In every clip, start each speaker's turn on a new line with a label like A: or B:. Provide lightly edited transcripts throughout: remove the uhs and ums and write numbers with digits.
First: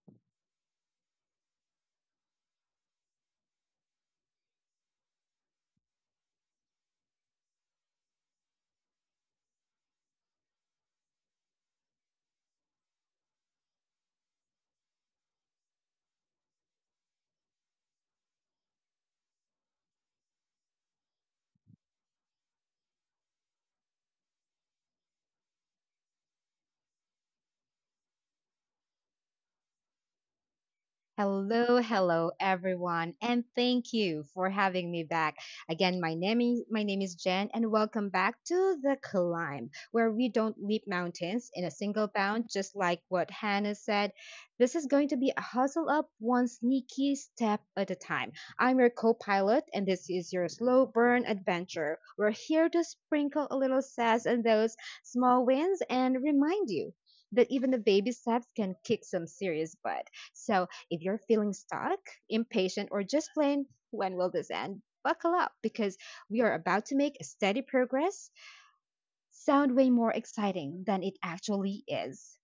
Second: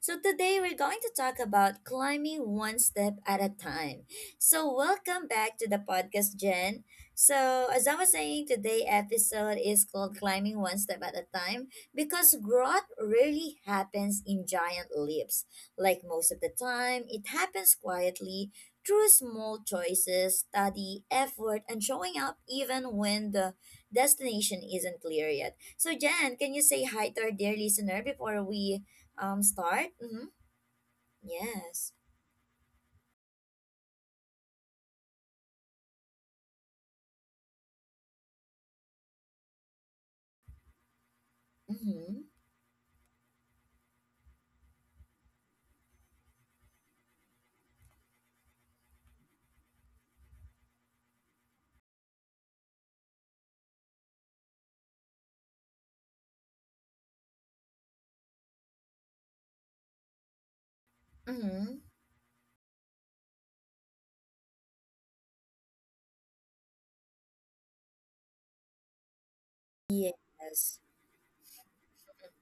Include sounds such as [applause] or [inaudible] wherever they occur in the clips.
A: So today we're going to talk about climbing one step at a time. So welcome back to the podcast, Jen. So as I was saying, today episode is called climbing one step at a time because growth rarely happens in giant leaps. Like most of the time, it happens quietly through small choices, study, effort, and showing up even when the destination isn't clear yet. So, Jan, can you say hi to our dear listener before we start? Mm-hmm.
B: Hello,
A: Yes.
B: hello everyone, and thank you for having me back. Again, my name is Jen, and welcome back to The Climb, where we don't leap mountains in a single
A: Mm-hmm.
B: bound, just like what Hannah said. This is going to be a hustle up one sneaky step at a time. I'm your co-pilot and this is your slow burn adventure. We're here to sprinkle a little sass and those small wins and remind you that even the baby steps can kick some serious butt. So if you're feeling
A: Mm-hmm.
B: stuck, impatient, or just plain, when will this end? Buckle up because we are about to make a steady progress sound way more
A: Yes.
B: exciting than it actually is.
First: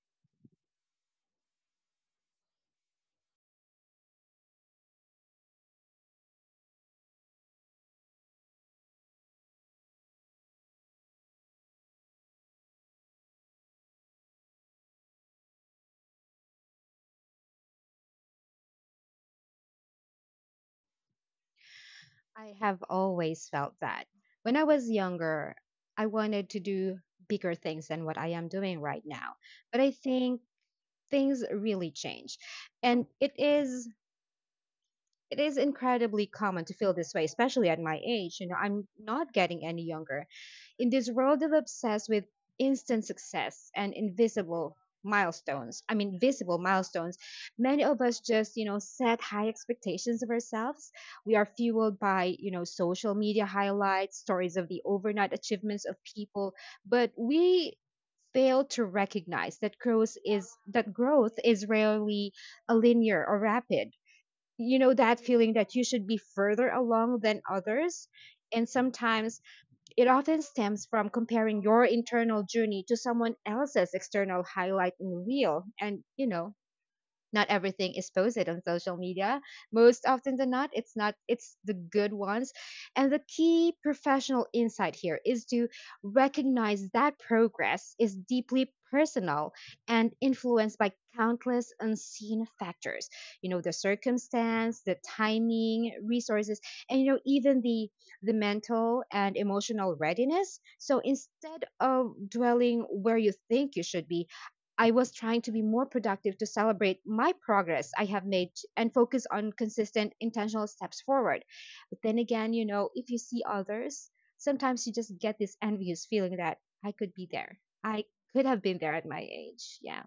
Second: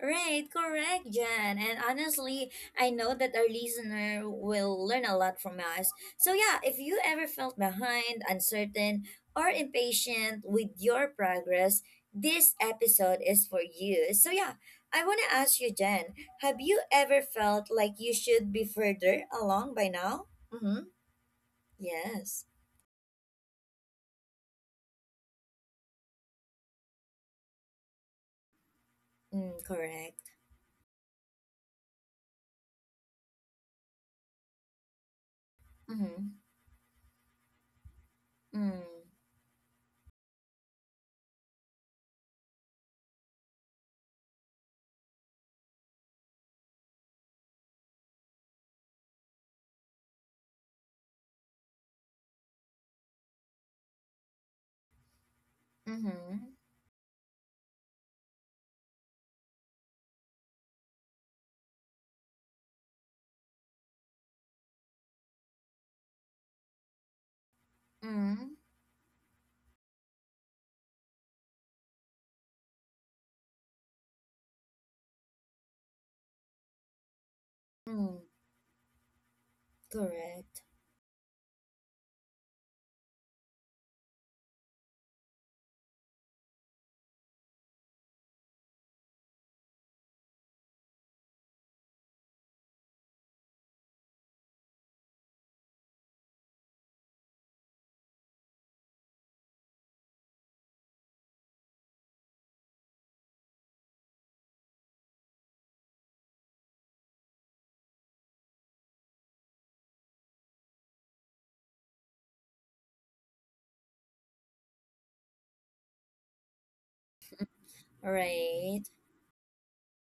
A: Right, correct, Jan. And honestly, I know that our listener will learn a lot from us. So, yeah, if you ever felt behind, uncertain, or impatient with your progress, this episode is for you. So, yeah, I want to ask you, Jan, have you ever felt like you should be further along by now? Mm-hmm. Yes.
B: I have always felt that. When I was younger, I wanted to do bigger things than what I am doing right now.
A: Mm,
B: But I
A: correct.
B: think things really change. And it is
A: Mm-hmm.
B: incredibly common to feel this way, especially at my age. You know,
A: Mm.
B: I'm not getting any younger. In this world that obsessed with instant success and invisible milestones, I mean visible milestones, many of us just, you know, set high expectations of ourselves. We are fueled by, you know, social media highlights, stories of the overnight achievements of people,
A: Mm-hmm.
B: but we fail to recognize that growth is rarely a linear or rapid. You know that feeling that you should be further along than others,
A: Mm.
B: and sometimes it often stems from comparing your internal journey to someone else's external highlight and reel. And, you know, not everything is
A: Mm.
B: posted on social media. Most often than
A: Correct.
B: not, it's the good ones. And the key professional insight here is to recognize that progress is deeply personal and influenced by countless unseen factors. You know, the circumstance, the timing, resources, and you know, even the mental and emotional readiness. So instead of dwelling where you think you should be, I was trying to be more productive to celebrate my progress I have made and focus on consistent, intentional steps forward. But then again, you know, if you see others, sometimes you just get this envious feeling that I could be there. I could have been
A: Right.
B: there at my age. Yeah.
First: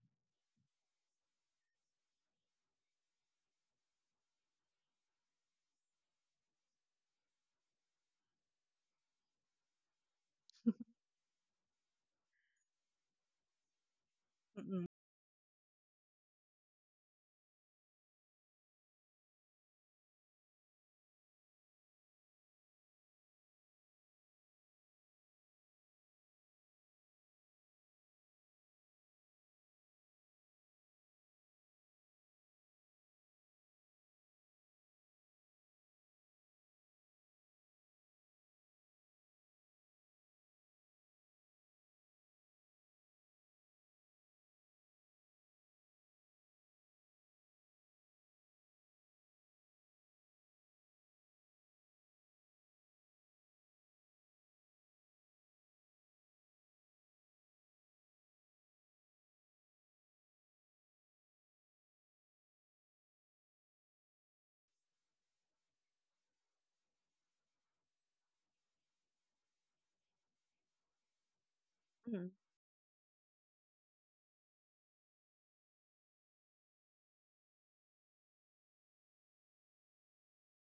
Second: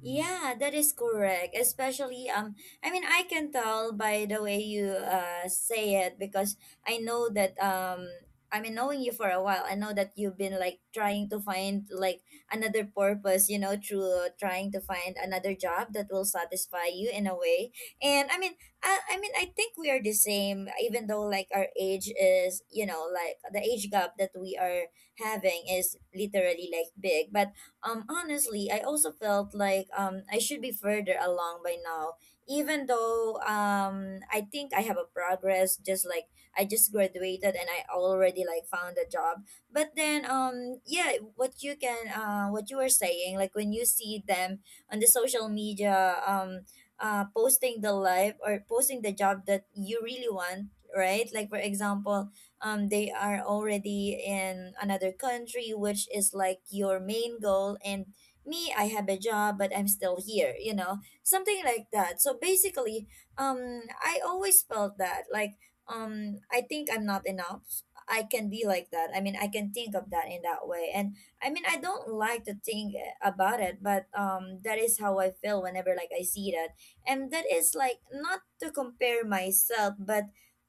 A: Yeah, that is correct. Especially, I mean, I can tell by the way you say it because I know that I mean, knowing you for a while, I know that you've been like trying to find like another purpose, through trying to
B: Mm-mm.
A: find another job that will satisfy you in a way. And I mean, I think we are the same, even though like our age is, like the age gap that we are having is literally like big, but honestly, I also felt like I should be further along by now. Even though I think I have a progress just like I just graduated and I already like found a job. But then yeah, what you were saying, like when you see them on the social media posting the life or posting the job that you really want, right? Like for example, they are already in another country, which is like your main goal. And me, I have a job, but I'm still here, something like that. So basically, I always felt that like, I think I'm not enough. I can be like that. I mean, I can think of that in that way. And I mean, I don't
B: Mm.
A: like to think about it, but that is how I feel whenever like I see that. And that is like not to compare myself, but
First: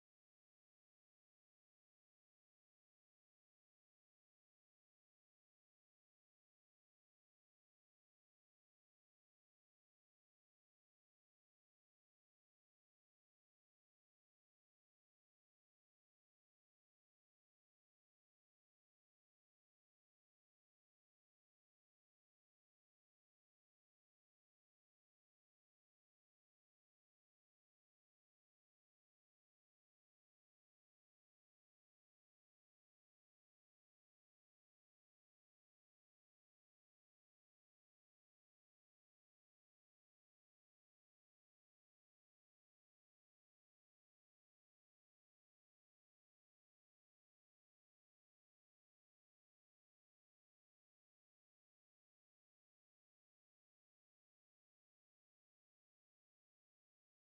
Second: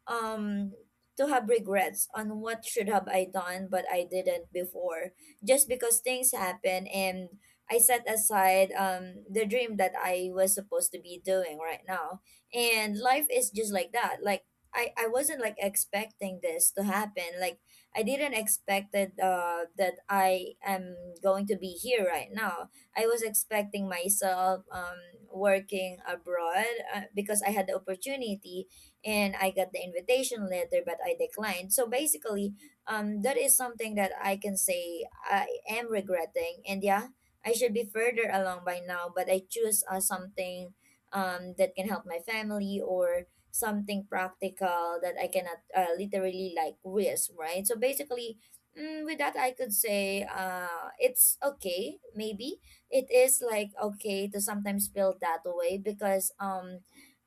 A: um to have regrets on what should have I done but I didn't before just because things happen and I set aside the dream that I was supposed to be doing right now, and life is just like that. Like I wasn't like expecting this to happen. Like I didn't expect that I am going to be here right now. I was expecting myself working abroad, because I had the opportunity and I got the invitation letter, but I declined. So basically, that is something that I can say I am regretting, and yeah, I should be further along by now, but I choose something, that can help my family or something practical that I cannot literally like risk, right? So basically, with that, I could say it's okay, maybe. It is like okay to sometimes feel that way because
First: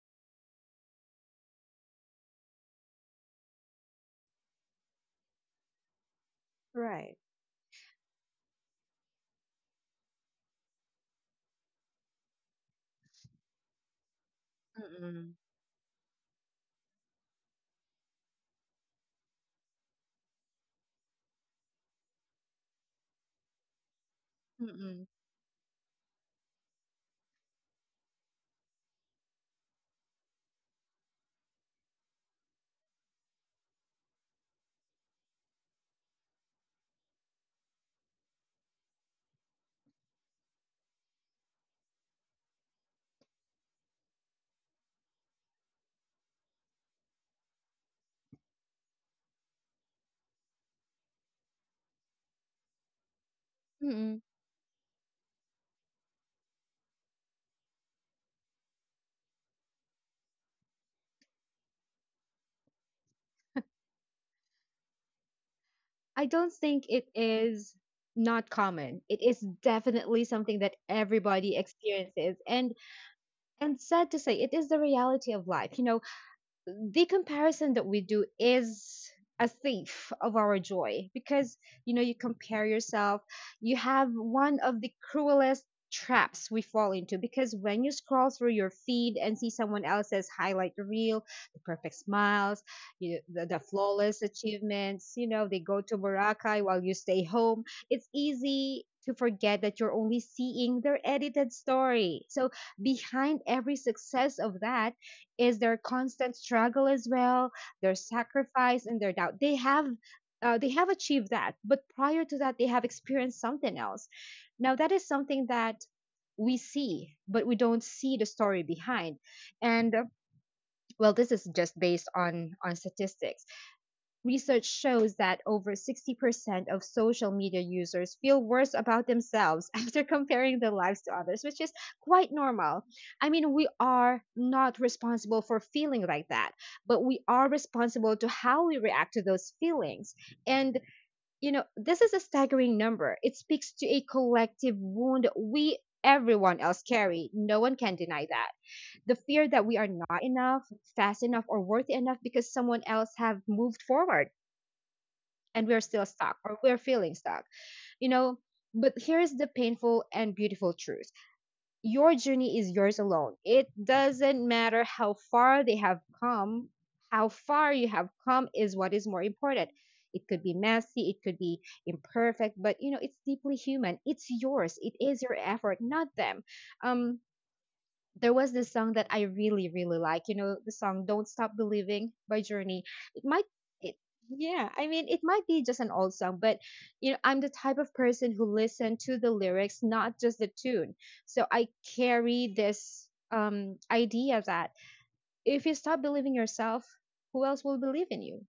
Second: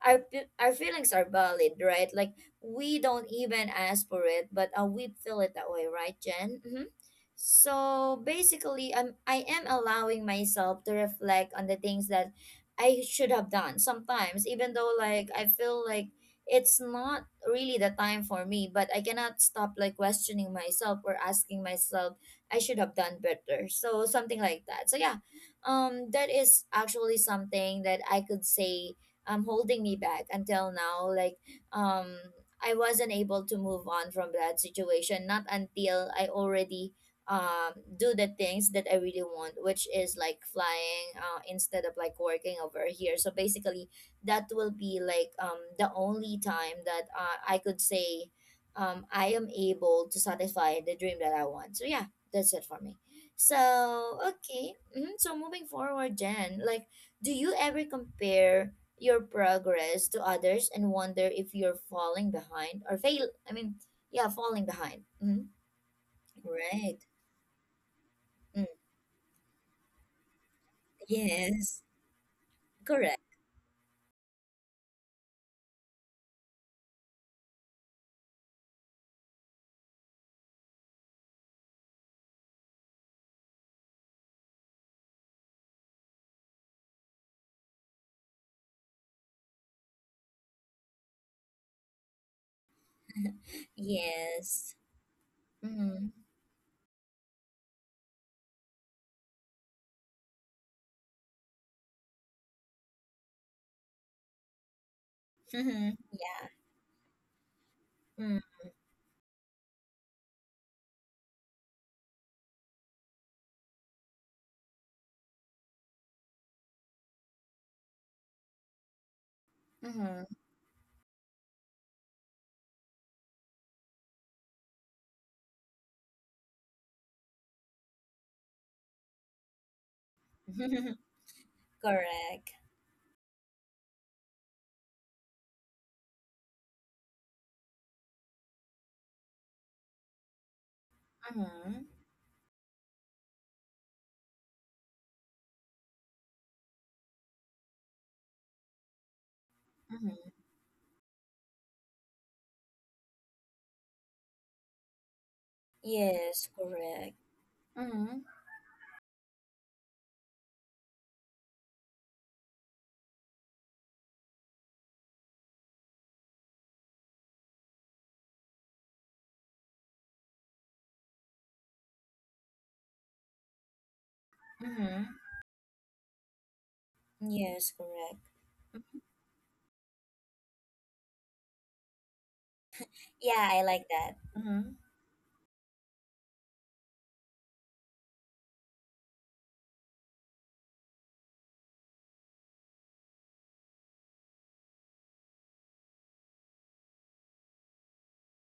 A: our feelings are valid, right? Like we don't even ask for it, but we feel it that way, right, Jen?
B: Right.
A: So basically, I am allowing myself to reflect on the things that I should have done. Sometimes, even though like
B: Mm-mm.
A: I feel like it's not really the time for me, but I cannot stop like questioning myself or asking myself I should have done better. So something like that. So
B: Mm-mm.
A: yeah, that is actually something that I could say holding me back until now, like um I wasn't able to move on from that situation not until I already um do the things that I really want, which is like flying, instead of like working over here. So basically, that will be like the only time that, I could say I am able to satisfy the dream that I want. So yeah, that's it for me. So
B: Mm-mm.
A: okay. So moving forward, Jen, like do you ever compare your progress to others and wonder if you're falling behind or fail. I mean, yeah, falling behind. Mm-hmm.
B: I don't think
A: Right.
B: it is not
A: Mm.
B: common. It is definitely something that everybody
A: Yes.
B: experiences. And
A: Correct.
B: and sad to say, it is the reality of life. You know, the comparison that we do is a thief of our joy because you know you compare yourself, you have one of the cruelest traps we fall into because when you scroll through your feed and see someone else's highlight reel, the perfect smiles, the flawless
A: Yes.
B: achievements, you know they go to
A: Mm-hmm.
B: Boracay while you stay home, it's easy to forget that you're only seeing their edited story. So behind every success of that is their
A: Mm-hmm.
B: constant struggle as well, their sacrifice and their doubt. They have achieved that, but prior to that, they have experienced something else. Now that is something that we see, but we don't see the story behind. And
A: Mm-hmm. Mm-hmm.
B: well, this is just based on statistics. Research shows that over 60% of social media users feel worse about themselves [laughs] after comparing their lives to others, which is
A: [laughs]
B: quite
A: Correct.
B: normal. I mean, we are not responsible for feeling like that, but we are responsible to how we react to those feelings. And, you know,
A: Mm-hmm.
B: this is a staggering number. It speaks to a collective wound we everyone else carry. No one can deny that the fear that we are not
A: Mm-hmm.
B: enough, fast enough, or worthy enough because someone else have moved forward and we're still stuck
A: Yes.
B: or we're
A: Correct.
B: feeling stuck. You
A: Mm-hmm.
B: know, but here's the painful and beautiful truth, your journey is yours alone. It doesn't matter how far they have come, how far you have come is what is more important. It could be messy, it could be imperfect, but you know, it's deeply human. It's yours. It
A: Mm-hmm.
B: is your effort, not them. Um,
A: Yes. Correct.
B: there was this song that I really, really like. You know, the song "Don't Stop Believing" by Journey. It might,
A: Yeah, I like
B: it,
A: that.
B: yeah,
A: Mm-hmm.
B: I mean, it might be just an old song, but you know, I'm the type of person who listen to the lyrics, not just the tune. So I carry this idea that if you stop believing yourself, who else will believe in you?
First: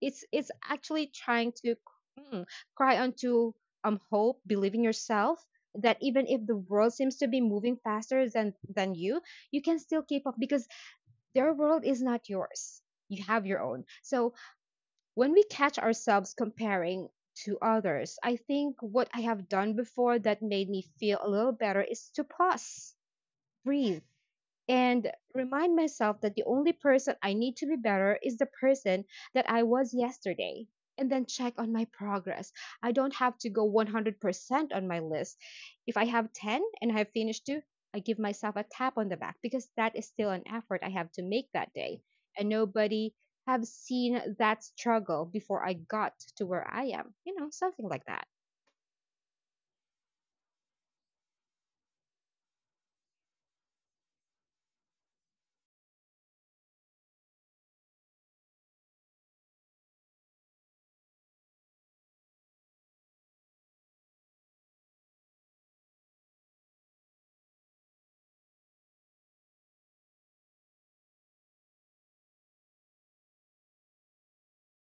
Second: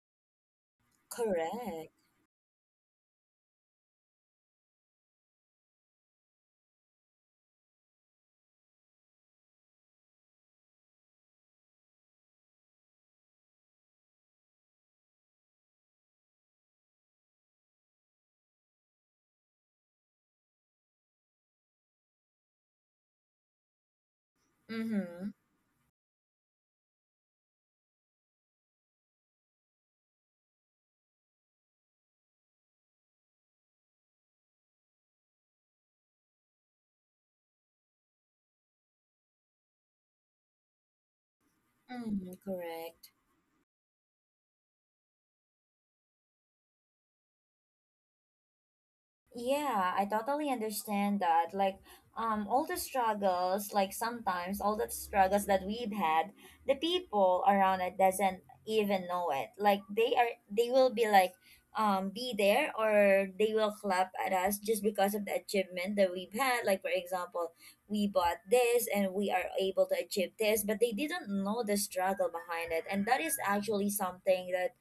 B: It's actually trying to
A: Correct.
B: mm, cry onto hope, believe in yourself, that even if the world seems to be moving faster than you, you can still keep up because their world is not yours, you have your own. So when we catch ourselves comparing to others, I think what I have done before that made me feel a little better is to pause, breathe, and
A: Mm-hmm.
B: remind myself that the only person I need to be better is the person that I was yesterday. And then check on my progress. I don't have to go 100% on my list. If I have 10 and I have finished two, I give myself a tap on the back because that is still an effort I have to make that day.
A: Mm-hmm.
B: And
A: Correct.
B: nobody have seen that struggle before I got to where I am, you know, something like that.
A: Yeah, I totally understand that. Like, all the struggles, like sometimes all the struggles that we've had, the people around it doesn't even know it. Like they will be like, be there or they will clap at us just because of the achievement that we've had. Like for example, we bought this and we are able to achieve this, but they didn't know the struggle behind it, and that is actually something that.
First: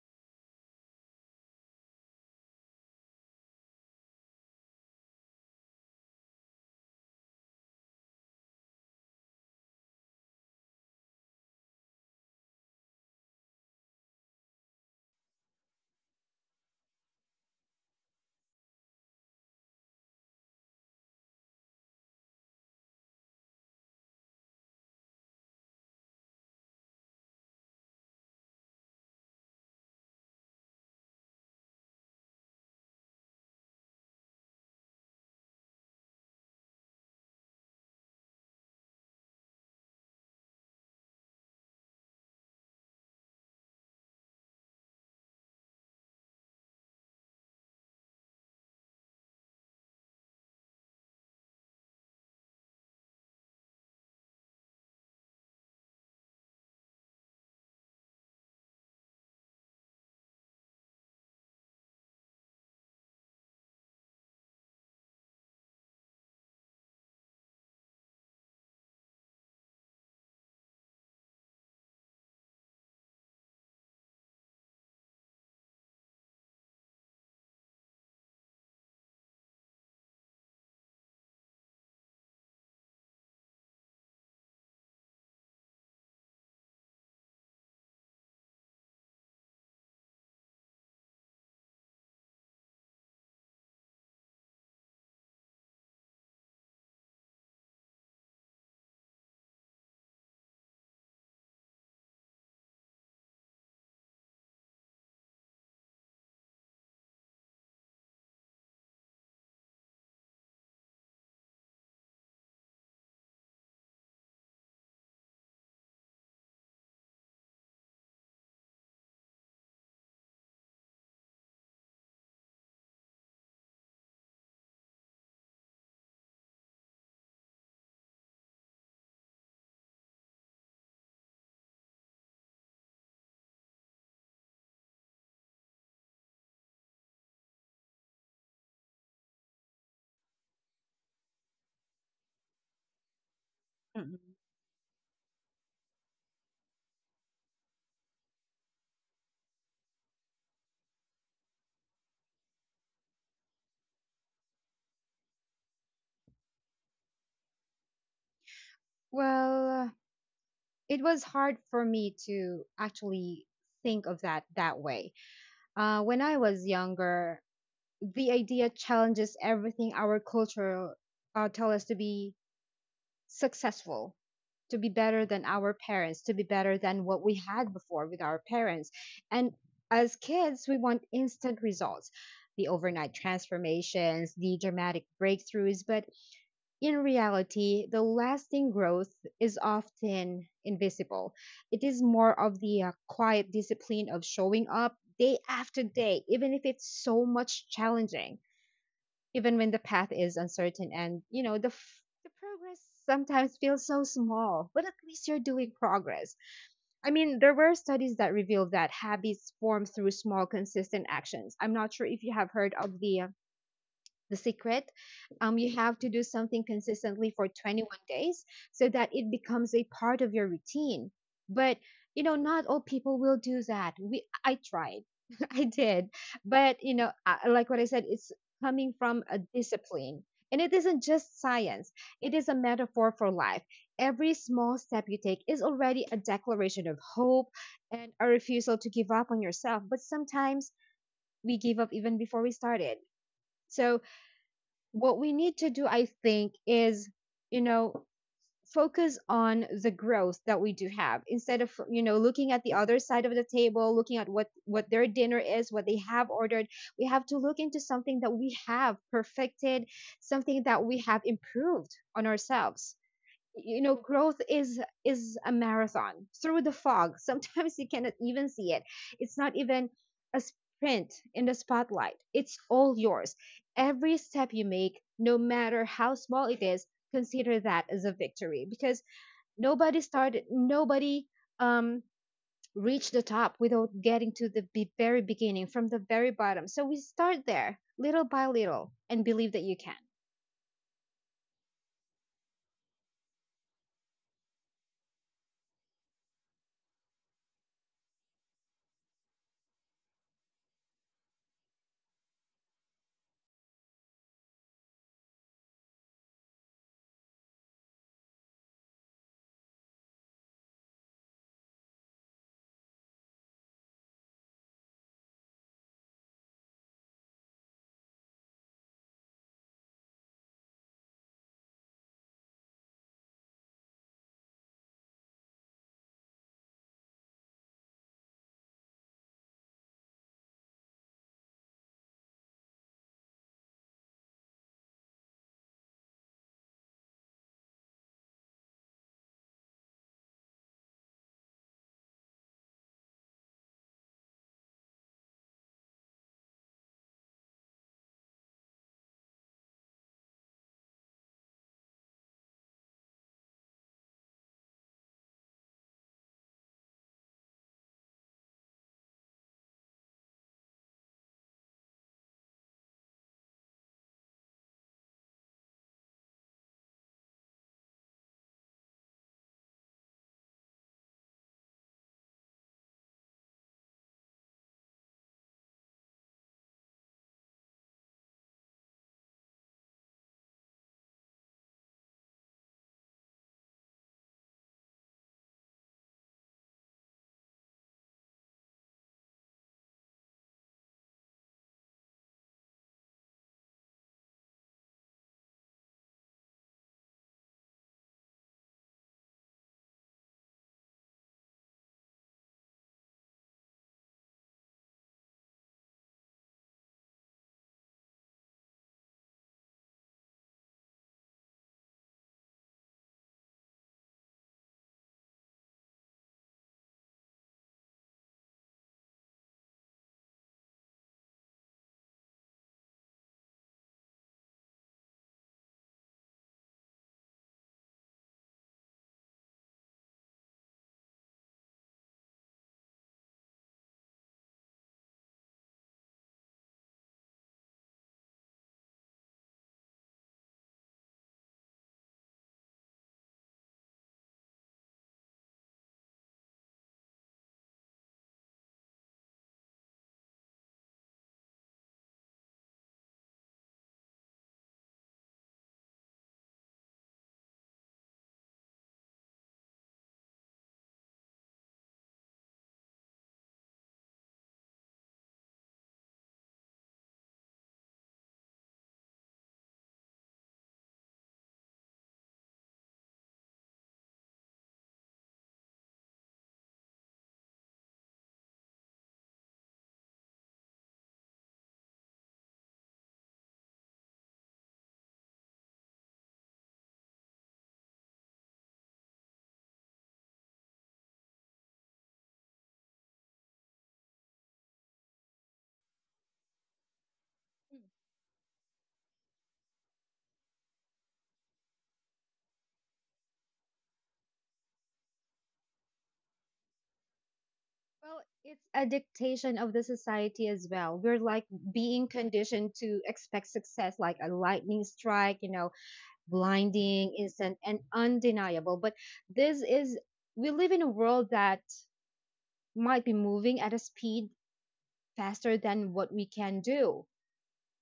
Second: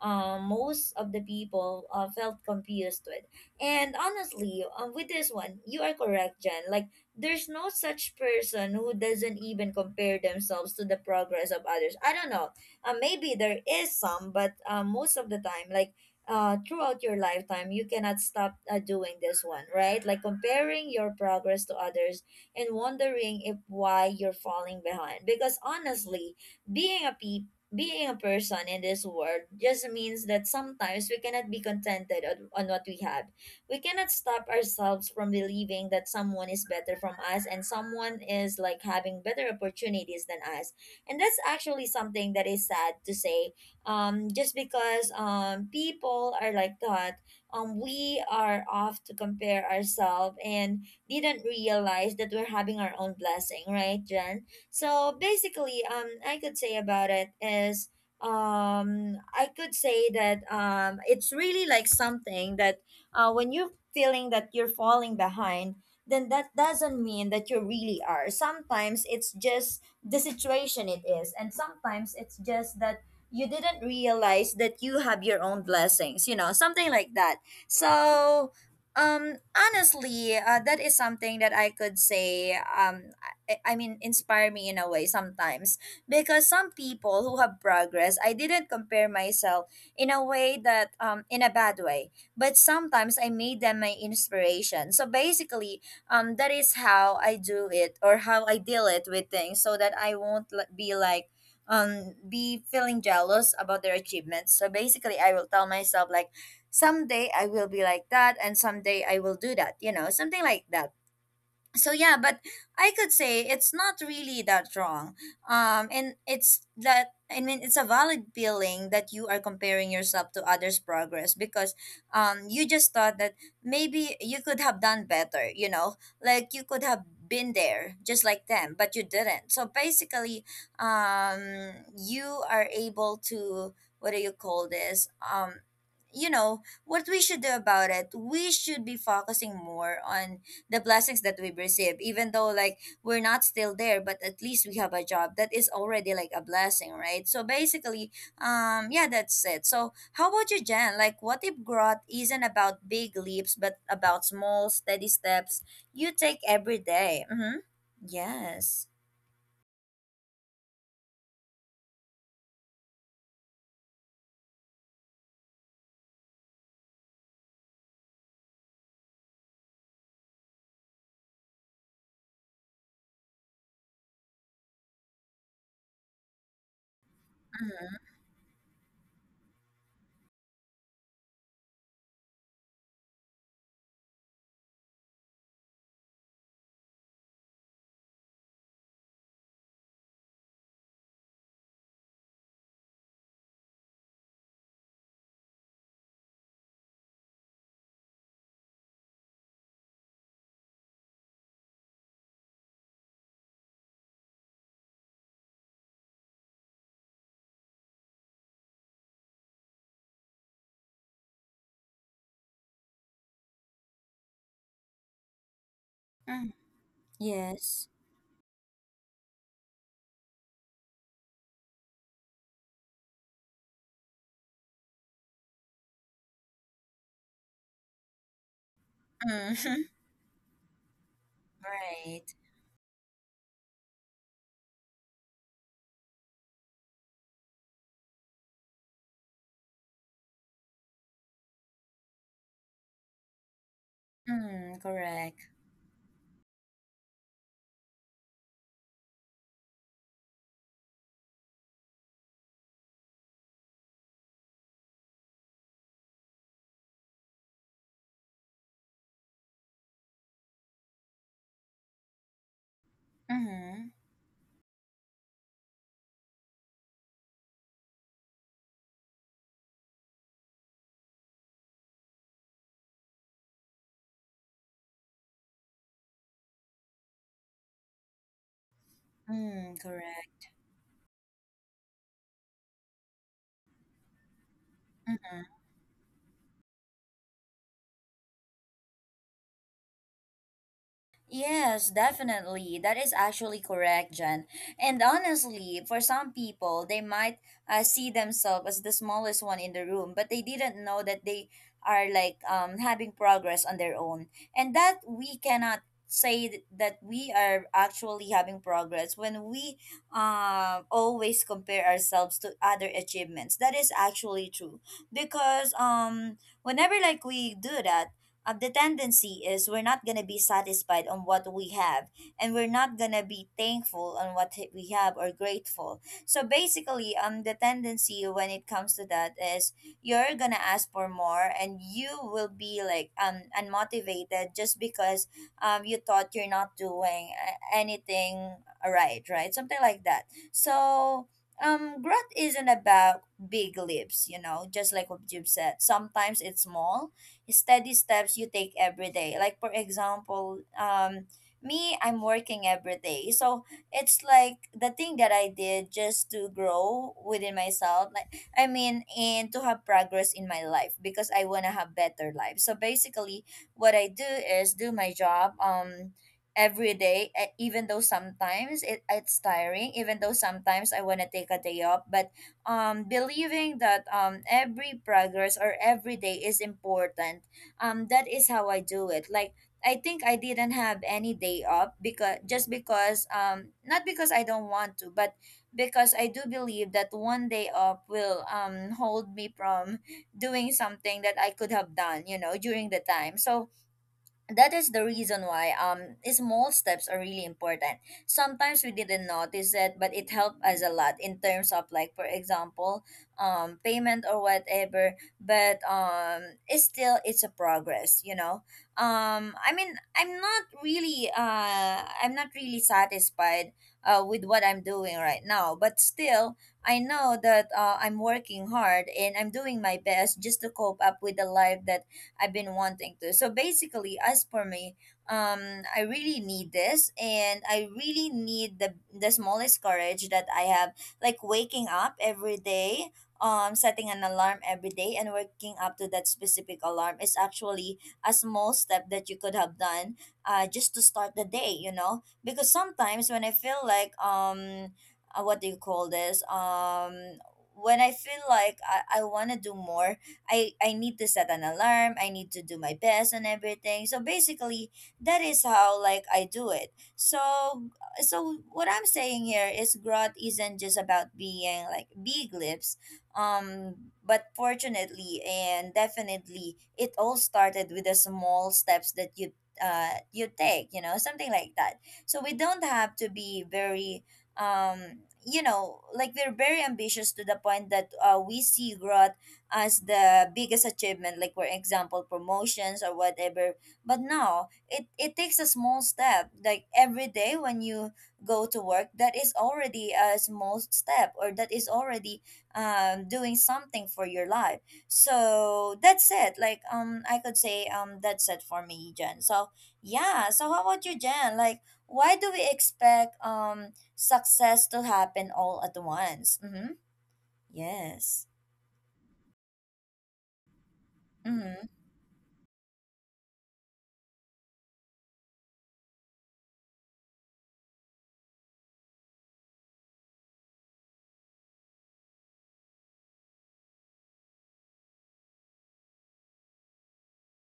A: Most of the people felt confused with, and honestly, with this one, you are correct, Jen. Like, there's no such person who doesn't even compare themselves to the progress of others. I don't know. Maybe there is some, but most of the time, like, throughout your lifetime, you cannot stop doing this one, right? Like, comparing your progress to others and wondering if why you're falling behind. Because honestly, being a pe- being a person in this world just means that sometimes we cannot be contented on what we have. We cannot stop ourselves from believing that someone is better from us and someone is like having better opportunities than us. And that's actually something that is sad to say. Just because people are like that, we are off to compare ourselves and didn't realize that we're having our own blessing, right, Jen? So basically, I could say about it is I could say that it's really like something that, when you're feeling that you're falling behind, then that doesn't mean that you really are. Sometimes it's just the situation it is, and sometimes it's just that you didn't realize that you have your own blessings, something like that. So honestly, that is something that I could say I mean inspire me in a way sometimes because some people who have progress I didn't compare myself in a way that in a bad way, but sometimes I made them my inspiration. So basically, that is how I do it or how I deal it with things so that I won't be like, be feeling jealous about their achievements. So basically, I will tell myself like, someday I will be like that, and someday I will do that. Something like that. So yeah, but I could say it's not really that wrong. And it's that I mean it's a valid feeling that you are comparing yourself to others progress because you just thought that maybe you could have done better. Like you could have been there just like them, but you didn't. So basically, um you are able to, what do you call this, you know what we should do about it, we should be focusing more on the blessings that we've received, even though like we're not still there, but
B: Mm.
A: at least we have a job that is already like a blessing, right? So basically, yeah, that's it. So how about you, Jen? Like what if growth isn't about big leaps but about small steady steps you take every day. Mm-hmm. Yes.
B: Well, it was hard for me to actually think of that that way. When I was younger, the idea challenges everything our culture tell us to be successful, to be better than our parents, to be better than what we had
A: Mm-hmm.
B: before with our parents. And as kids, we want instant results, the overnight transformations, the dramatic breakthroughs. But in reality, the lasting growth is often invisible. It is more of the quiet discipline of showing up day after day, even if it's so much challenging, even when the path is uncertain and, you know, the progress sometimes feels so small, but at least you're doing progress. I mean, there were studies that revealed that habits form through small, consistent actions. I'm not sure if you have heard of the secret, you have to do
A: Mm,
B: something consistently for
A: yes.
B: 21 days so that it becomes a part of your routine. But you know, not all people will do that. We i tried, [laughs] I did, but you know, like what I said, it's coming from a
A: Mm-hmm. [laughs]
B: discipline, and it isn't just science,
A: Right.
B: it is a metaphor for life. Every small step you take is already a declaration of hope and a refusal to give up on yourself. But sometimes we give up even before we started. So
A: Mm,
B: what we
A: correct.
B: need to do, I think, is, you know, focus on the growth that we do have instead of, you know, looking at the other side of the table, looking at what their dinner is, what they have ordered. We have to look into something that we have perfected, something that we have improved on ourselves. You
A: Mm-hmm.
B: know, growth is a marathon through the fog. [laughs] Sometimes you cannot even see it. It's not even a sprint in the spotlight, it's all yours. Every step you make, no matter how small it is, consider that as a victory because
A: Mm,
B: nobody
A: correct.
B: started,
A: Mm-hmm.
B: nobody um reached the top without getting to very beginning from the very bottom. So we start there little by little and believe that you can.
A: Yes, definitely. That is actually correct, Jen. And honestly, for some people, they might see themselves as the smallest one in the room, but they didn't know that they are like having progress on their own. And that we cannot say that we are actually having progress when we always compare ourselves to other achievements. That is actually true because whenever like we do that, the tendency is we're not going to be satisfied on what we have, and we're not going to be thankful on we have or grateful. So basically, the tendency when it comes to that is you're going to ask for more, and you will be like unmotivated just because you thought you're not doing anything right. Right, something like that. So growth isn't about big leaps, just like what you've said. Sometimes it's small steady steps you take every day. Like for example, me I'm working every day. So it's like the thing that I did just to grow within myself. And to have progress in my life because I wanna have better life. So basically what I do is do my job every day even though sometimes it's tiring, even though sometimes I want to take a day off. But believing that every progress or every day is important. That is how I do it. Like I think I didn't have any day up because just because not because I don't want to, but because I do believe that one day up will hold me from doing something that I could have done, you know, during the time. So that is the reason why small steps are really important. Sometimes we didn't notice it but it helped us a lot in terms of, like for example, payment or whatever. But it's still, it's a progress, you know. I'm not really I'm not really satisfied with what I'm doing right now, but still I know that I'm working hard and I'm doing my best just to cope up with the life that I've been wanting to. So basically, as for me, I really need this, and I really need the smallest courage that I have, like waking up every day. Setting an alarm every day and waking up to that specific alarm is actually a small step that you could have done just to start the day, you know? Because sometimes when I feel like, what do you call this? When I feel like I want to do more, I need to set an alarm. I need to do my best and everything. So basically, that is how like I do it. So what I'm saying here is growth isn't just about being like big lips. But fortunately and definitely, it all started with the small steps that you take. You know, something like that. So we don't have to be very you know, like we're very ambitious to the point that we see growth as the biggest achievement, like for example promotions or whatever. But no, it takes a small step, like every day when you go to work, that is already a small step, or that is already doing something for your life. So that's it. Like I could say that's it for me, Jen. So yeah, so how about you, Jen? Like why do we expect success to happen all at once? Mm-hmm.
B: Well,
A: Yes.
B: it's a dictation of the society as well. We're like
A: Mm-hmm.
B: being conditioned to expect success like a lightning strike, you know, blinding, instant, and undeniable. This is, we live in a world that might be moving at a speed faster than what we can do.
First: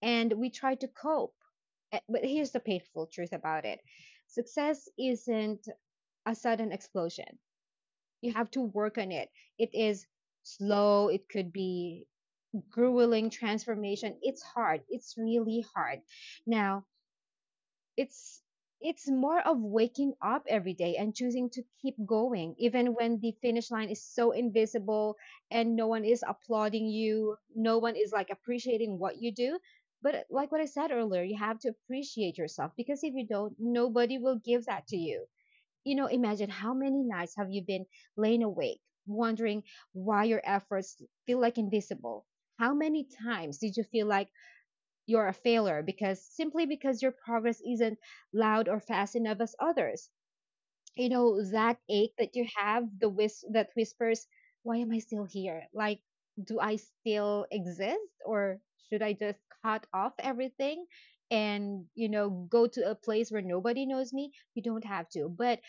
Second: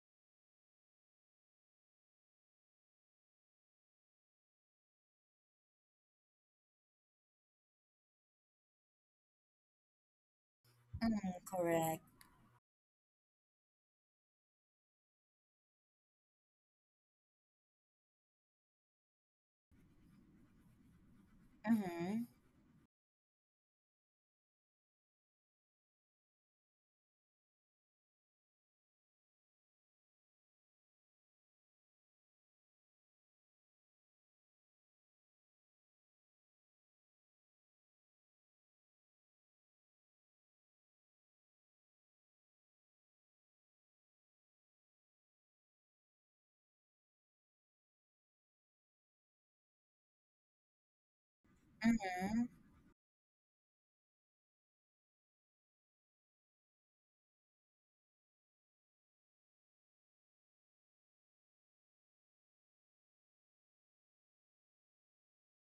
B: And we try to cope. But here's the painful truth about it, success isn't a sudden explosion. You have to work on it. It is slow,
A: Mm,
B: it could
A: correct.
B: be grueling transformation. It's hard, it's really hard. Now it's it's more of waking up every day and choosing to keep
A: Mm-hmm.
B: going even when the finish line is so invisible and no one is applauding you, no one is like appreciating what you do. But like what I said earlier, you have to appreciate yourself, because if you don't, nobody will give that to you. You know, imagine how many nights have you been laying awake, wondering why your efforts feel like invisible? How many times did you feel like you're a failure because simply because your progress isn't loud or fast enough as others? You know, that ache that
A: Mm-hmm.
B: you have, that whispers, why am I still here? Like, do I still exist or should I just cut off everything and, you know, go to a place where nobody knows me? You don't have to. But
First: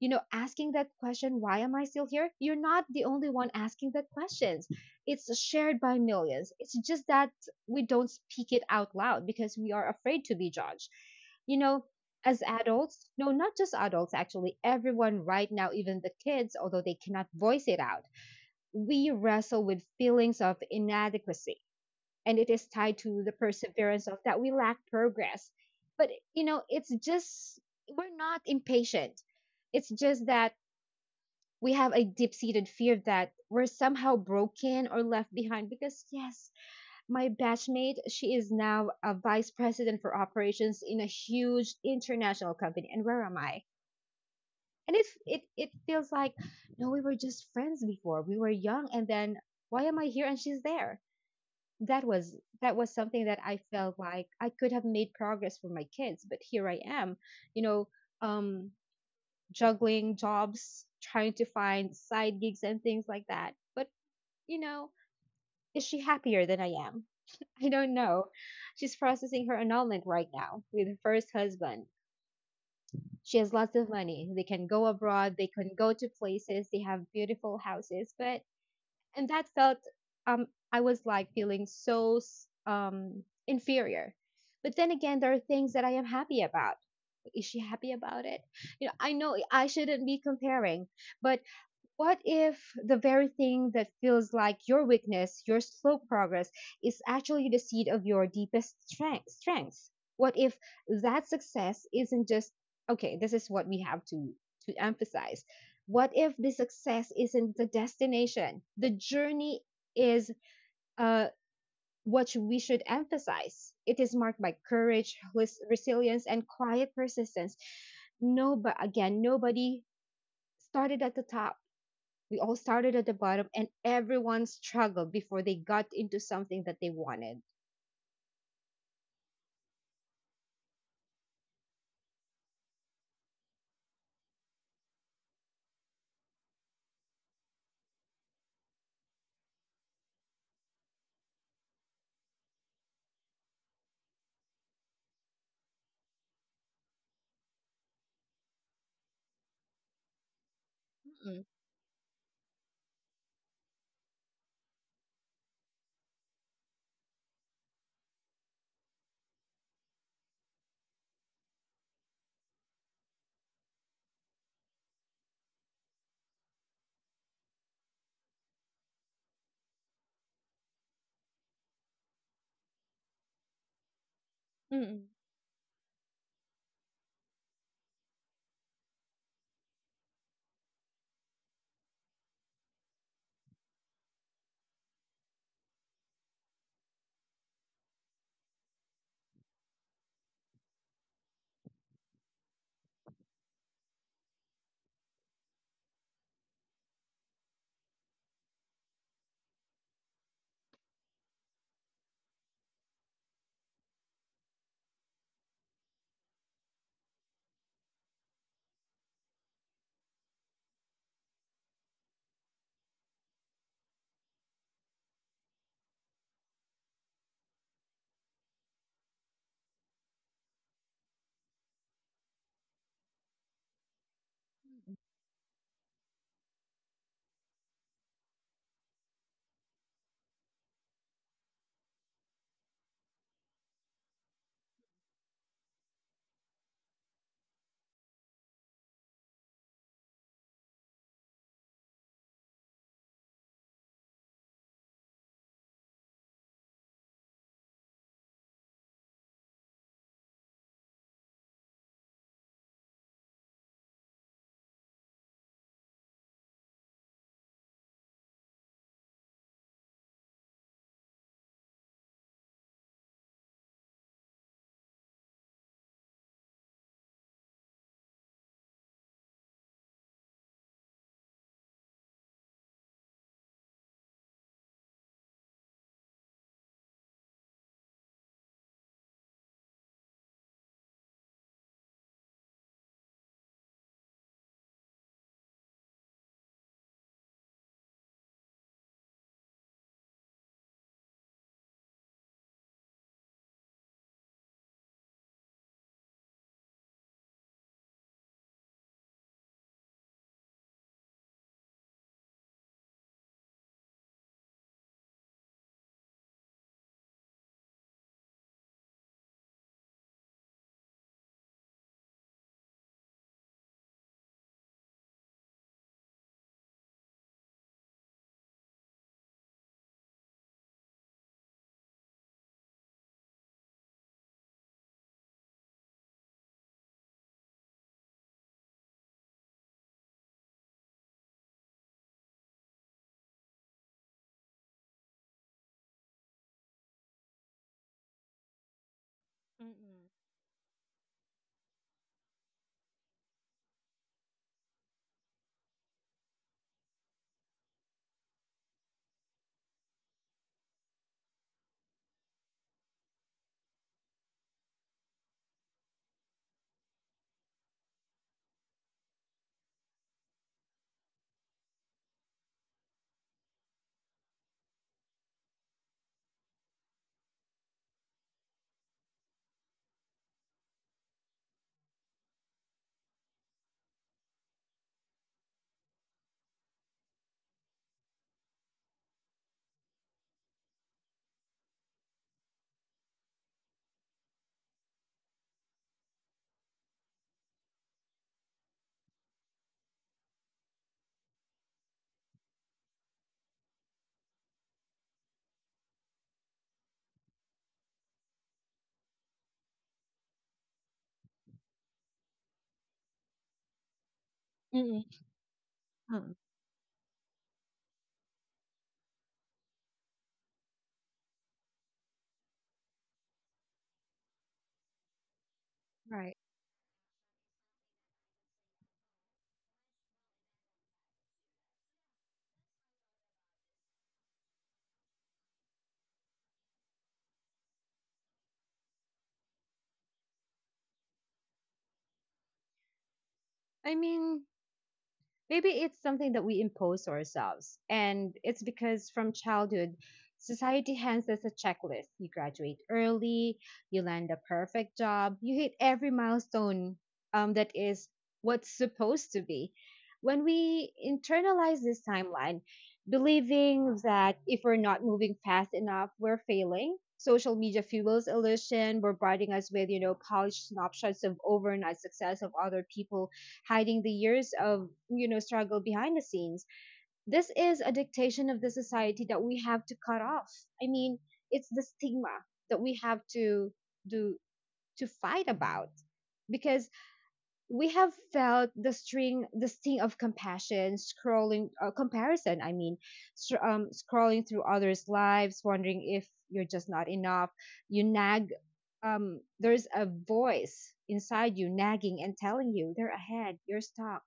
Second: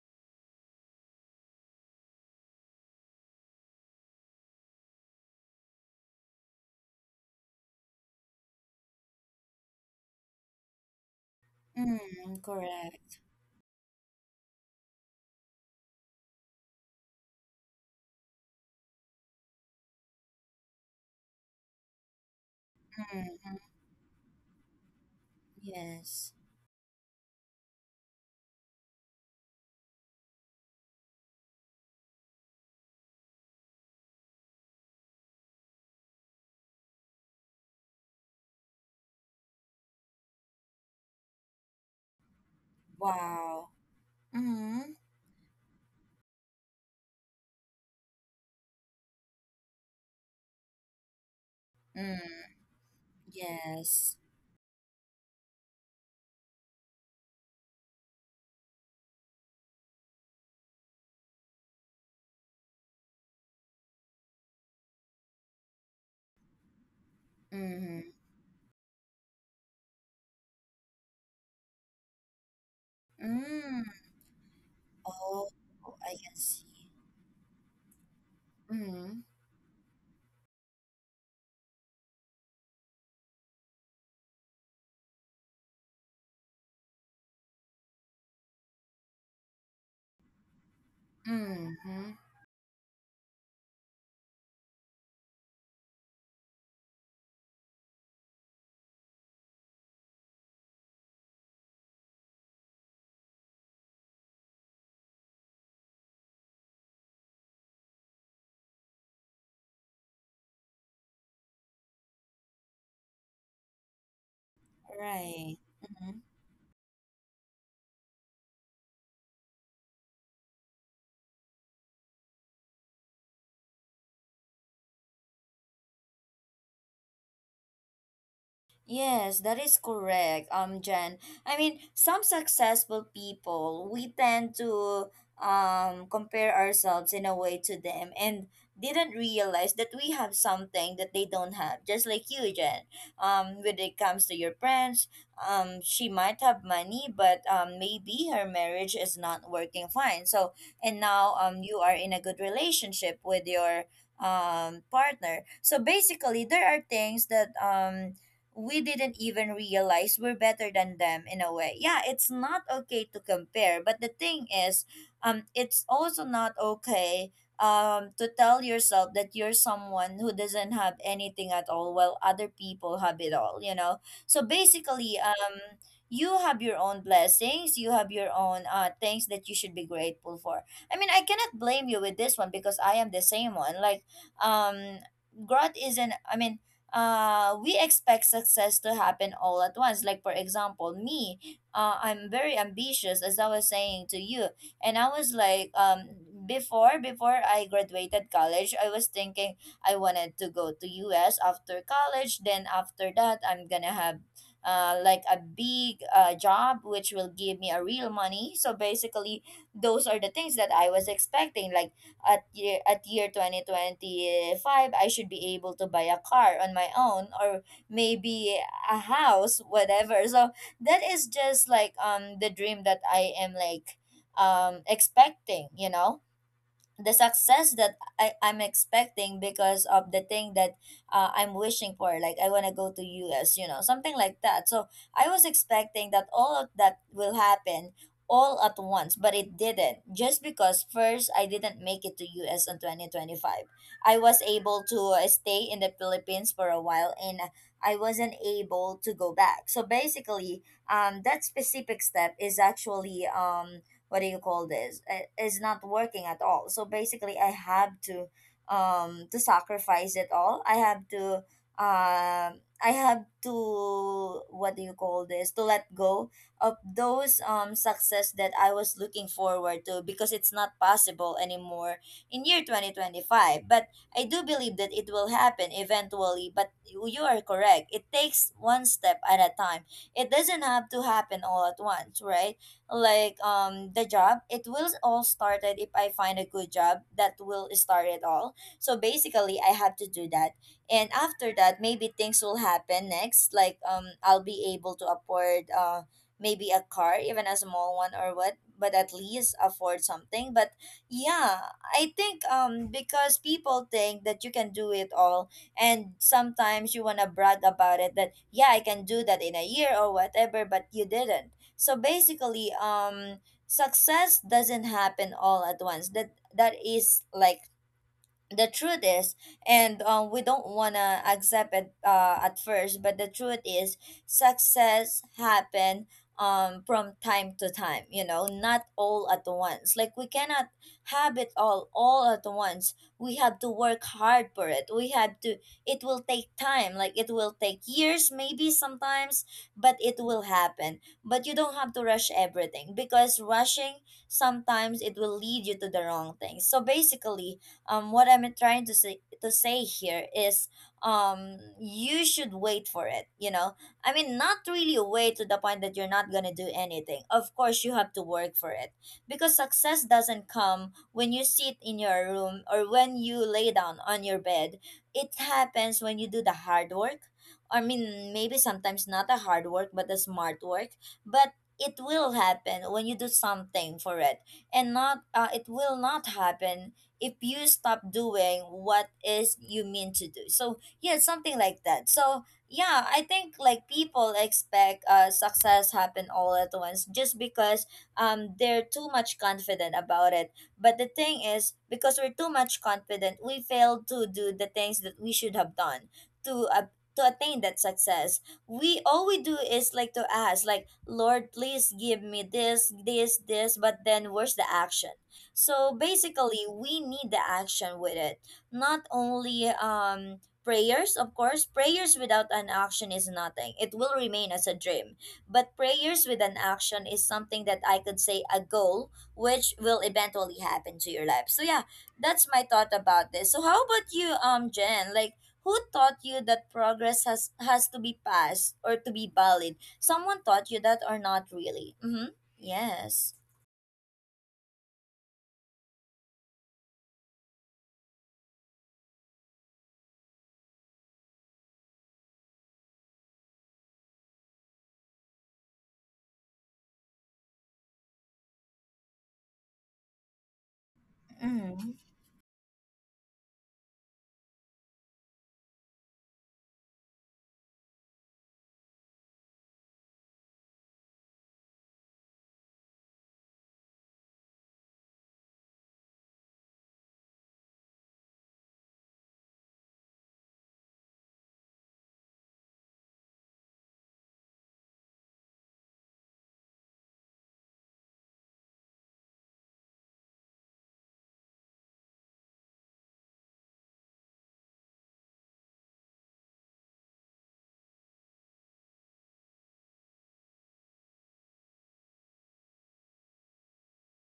B: you know, asking that question, why am I still here, you're not the only one asking that questions. It's shared by millions. It's just that we don't speak it out loud because we are afraid to be judged, you know,
A: Mm,
B: as adults.
A: correct.
B: No, not just adults, actually everyone right now, even the kids, although they cannot voice it out. We wrestle with feelings of inadequacy, and it is tied to the
A: Mm,
B: perseverance of that we lack progress. But
A: yes.
B: you know, it's just we're not impatient. It's just that we have a deep seated fear that we're somehow broken or left behind because yes, my batchmate, she is now a vice president for operations in a huge international company, and where am I?
A: Wow. Mm-hmm.
B: And it feels like, no, we were just friends before, we were young, and then why am I here and she's there? That
A: Mm,
B: was, that was something that I felt
A: yes.
B: like I could have made progress for my kids, but here I am, you know, um juggling jobs, trying to find side gigs and things like that. But, you know, is she happier than I am? [laughs] I don't
A: Mm-hmm.
B: know. She's processing her annulment right now with her first husband. She has lots of
A: Mm.
B: money. They can go abroad, they
A: Oh,
B: can go to
A: I can see.
B: places, they have beautiful houses. But,
A: Mm-hmm.
B: and that felt, um, I was like feeling so inferior. But then again, there are things that I am happy about. Is she happy about it? You know I shouldn't be comparing, but
A: Mm-hmm.
B: what if the very thing that feels like your weakness, your slow progress, is actually the seed of your deepest strength, strengths? What if that success isn't just okay? This is what we have to emphasize. What if the success isn't the destination? The journey is, uh, what we should emphasize. It is marked by courage,
A: Right. Mm-hmm.
B: resilience, and quiet persistence. No, but again, nobody started at the top. We all started at the bottom, and everyone struggled before they got into something that they wanted.
A: Yes, that is correct, Jen. I mean, some successful people, we tend to compare ourselves in a way to them and didn't realize that we have something that they don't have. Just like you, Jen. When it comes to your friends, she might have money, but maybe her marriage is not working fine. So, and now
B: Mm-mm.
A: you are in a good relationship with your partner. So basically, there are things that we didn't even realize we're better than them in a way. Yeah, it's not okay to compare, but the thing is, it's also not okay to tell yourself that you're someone who doesn't have anything at all while other people have it all, you know. So
B: Mm-mm.
A: basically, you have your own blessings, you have your own things that you should be grateful for. I mean, I cannot blame you with this one because I am the same one. Um Growth isn't, we expect success to happen all at once. Like, for example, me, I'm very ambitious, as I was saying to you. And I was like, before I graduated college, I was thinking I wanted to go to US after college. Then after that, I'm gonna have like a big job which will give me a real money. So basically those are the things that I was expecting. Like at year 2025 I should be able to buy a car on my own, or maybe a house, whatever. So that is just like the dream that I am like expecting, you know, the success that I'm expecting, because of the thing that I'm wishing for. Like I wanna go to US, you know, something like that. So I was expecting that all of that will happen all at once, but it didn't. Just because first I didn't make it to US in 2025. I was able to stay in the Philippines for a while and I wasn't able to go back. So basically, that specific step is actually what do you call this, is not working at all. So basically I have to sacrifice it all. I have to um i have to what do you call this, to let go of those success that I was looking forward to, because it's not possible anymore in year 2025. But I do believe that it will happen eventually. But you are correct, it takes one step at a time. It doesn't have to happen all at once, right? Like the job, it will all started. If I find a good job, that will start it all. So basically I have to do that, and after that maybe things will happen next, like I'll be able to afford maybe a car, even a small one or what, but at least afford something. But yeah, I think because people think that you can do it all, and sometimes you want to brag about it, that yeah, I can do that in a year or whatever, but you didn't. So basically, success doesn't happen all at once. That is like the truth is, and we don't want to accept it at first, but the truth is success happen, from time to time, you know, not all at once. Like we cannot have it all at once, we have to work hard for it, we have to, it will take time, like it will take years maybe sometimes, but
B: Mm-mm.
A: it will happen. But you don't have to rush everything, because rushing sometimes it will lead you to the wrong thing. So basically, what I'm trying to say here is you should wait for it, you know, I mean not really wait to the point that you're not gonna do anything. Of course you have to work for it, because success doesn't come when you sit in your room or when you lay down on your bed. It happens when you do the hard work. I mean, maybe sometimes not the hard work but the smart work. But it will happen when you do something for it, and not it will not happen if you stop doing what is you mean to do. So yeah, something like that. So yeah, I think like people expect success happen all at once just because they're too much confident about it. But the thing is, because we're too much confident, we fail to do the things that we should have done to uh, to attain that success. We all we do is like to ask, like, Lord, please give me this, this, this, but then where's the
B: Mm-mm.
A: action? So
B: Mm.
A: basically, we need the action with it. Not only prayers. Of course, prayers without an action is nothing, it will remain as a dream. But prayers
B: Right.
A: with an action is something that I could say a goal which will eventually happen to your life. So yeah, that's my thought about this. So how about you, Jen? Like who taught you that progress has to be passed or to be valid? Someone taught you that or not really? Mm-hmm. Yes.
B: I mean, maybe it's something that we impose to ourselves. And it's because from childhood, society hands us a checklist. You graduate early, you land a perfect job, you hit every milestone, that is what's supposed to be. When we internalize
A: Mm-hmm.
B: this timeline, believing that if we're not moving fast enough, we're failing. Social media fuels illusion, bombarding us with, you know, polished snapshots of overnight success of other people, hiding the years of, you know, struggle behind the scenes. This is a dictation of the society that we have to cut off. I mean, it's the stigma that we have to do, to fight about, because we have felt the string, the sting of compassion scrolling, comparison, I mean, scrolling through others lives, wondering if you're just not enough. You nag There's a voice inside you nagging and telling you they're ahead, you're stuck.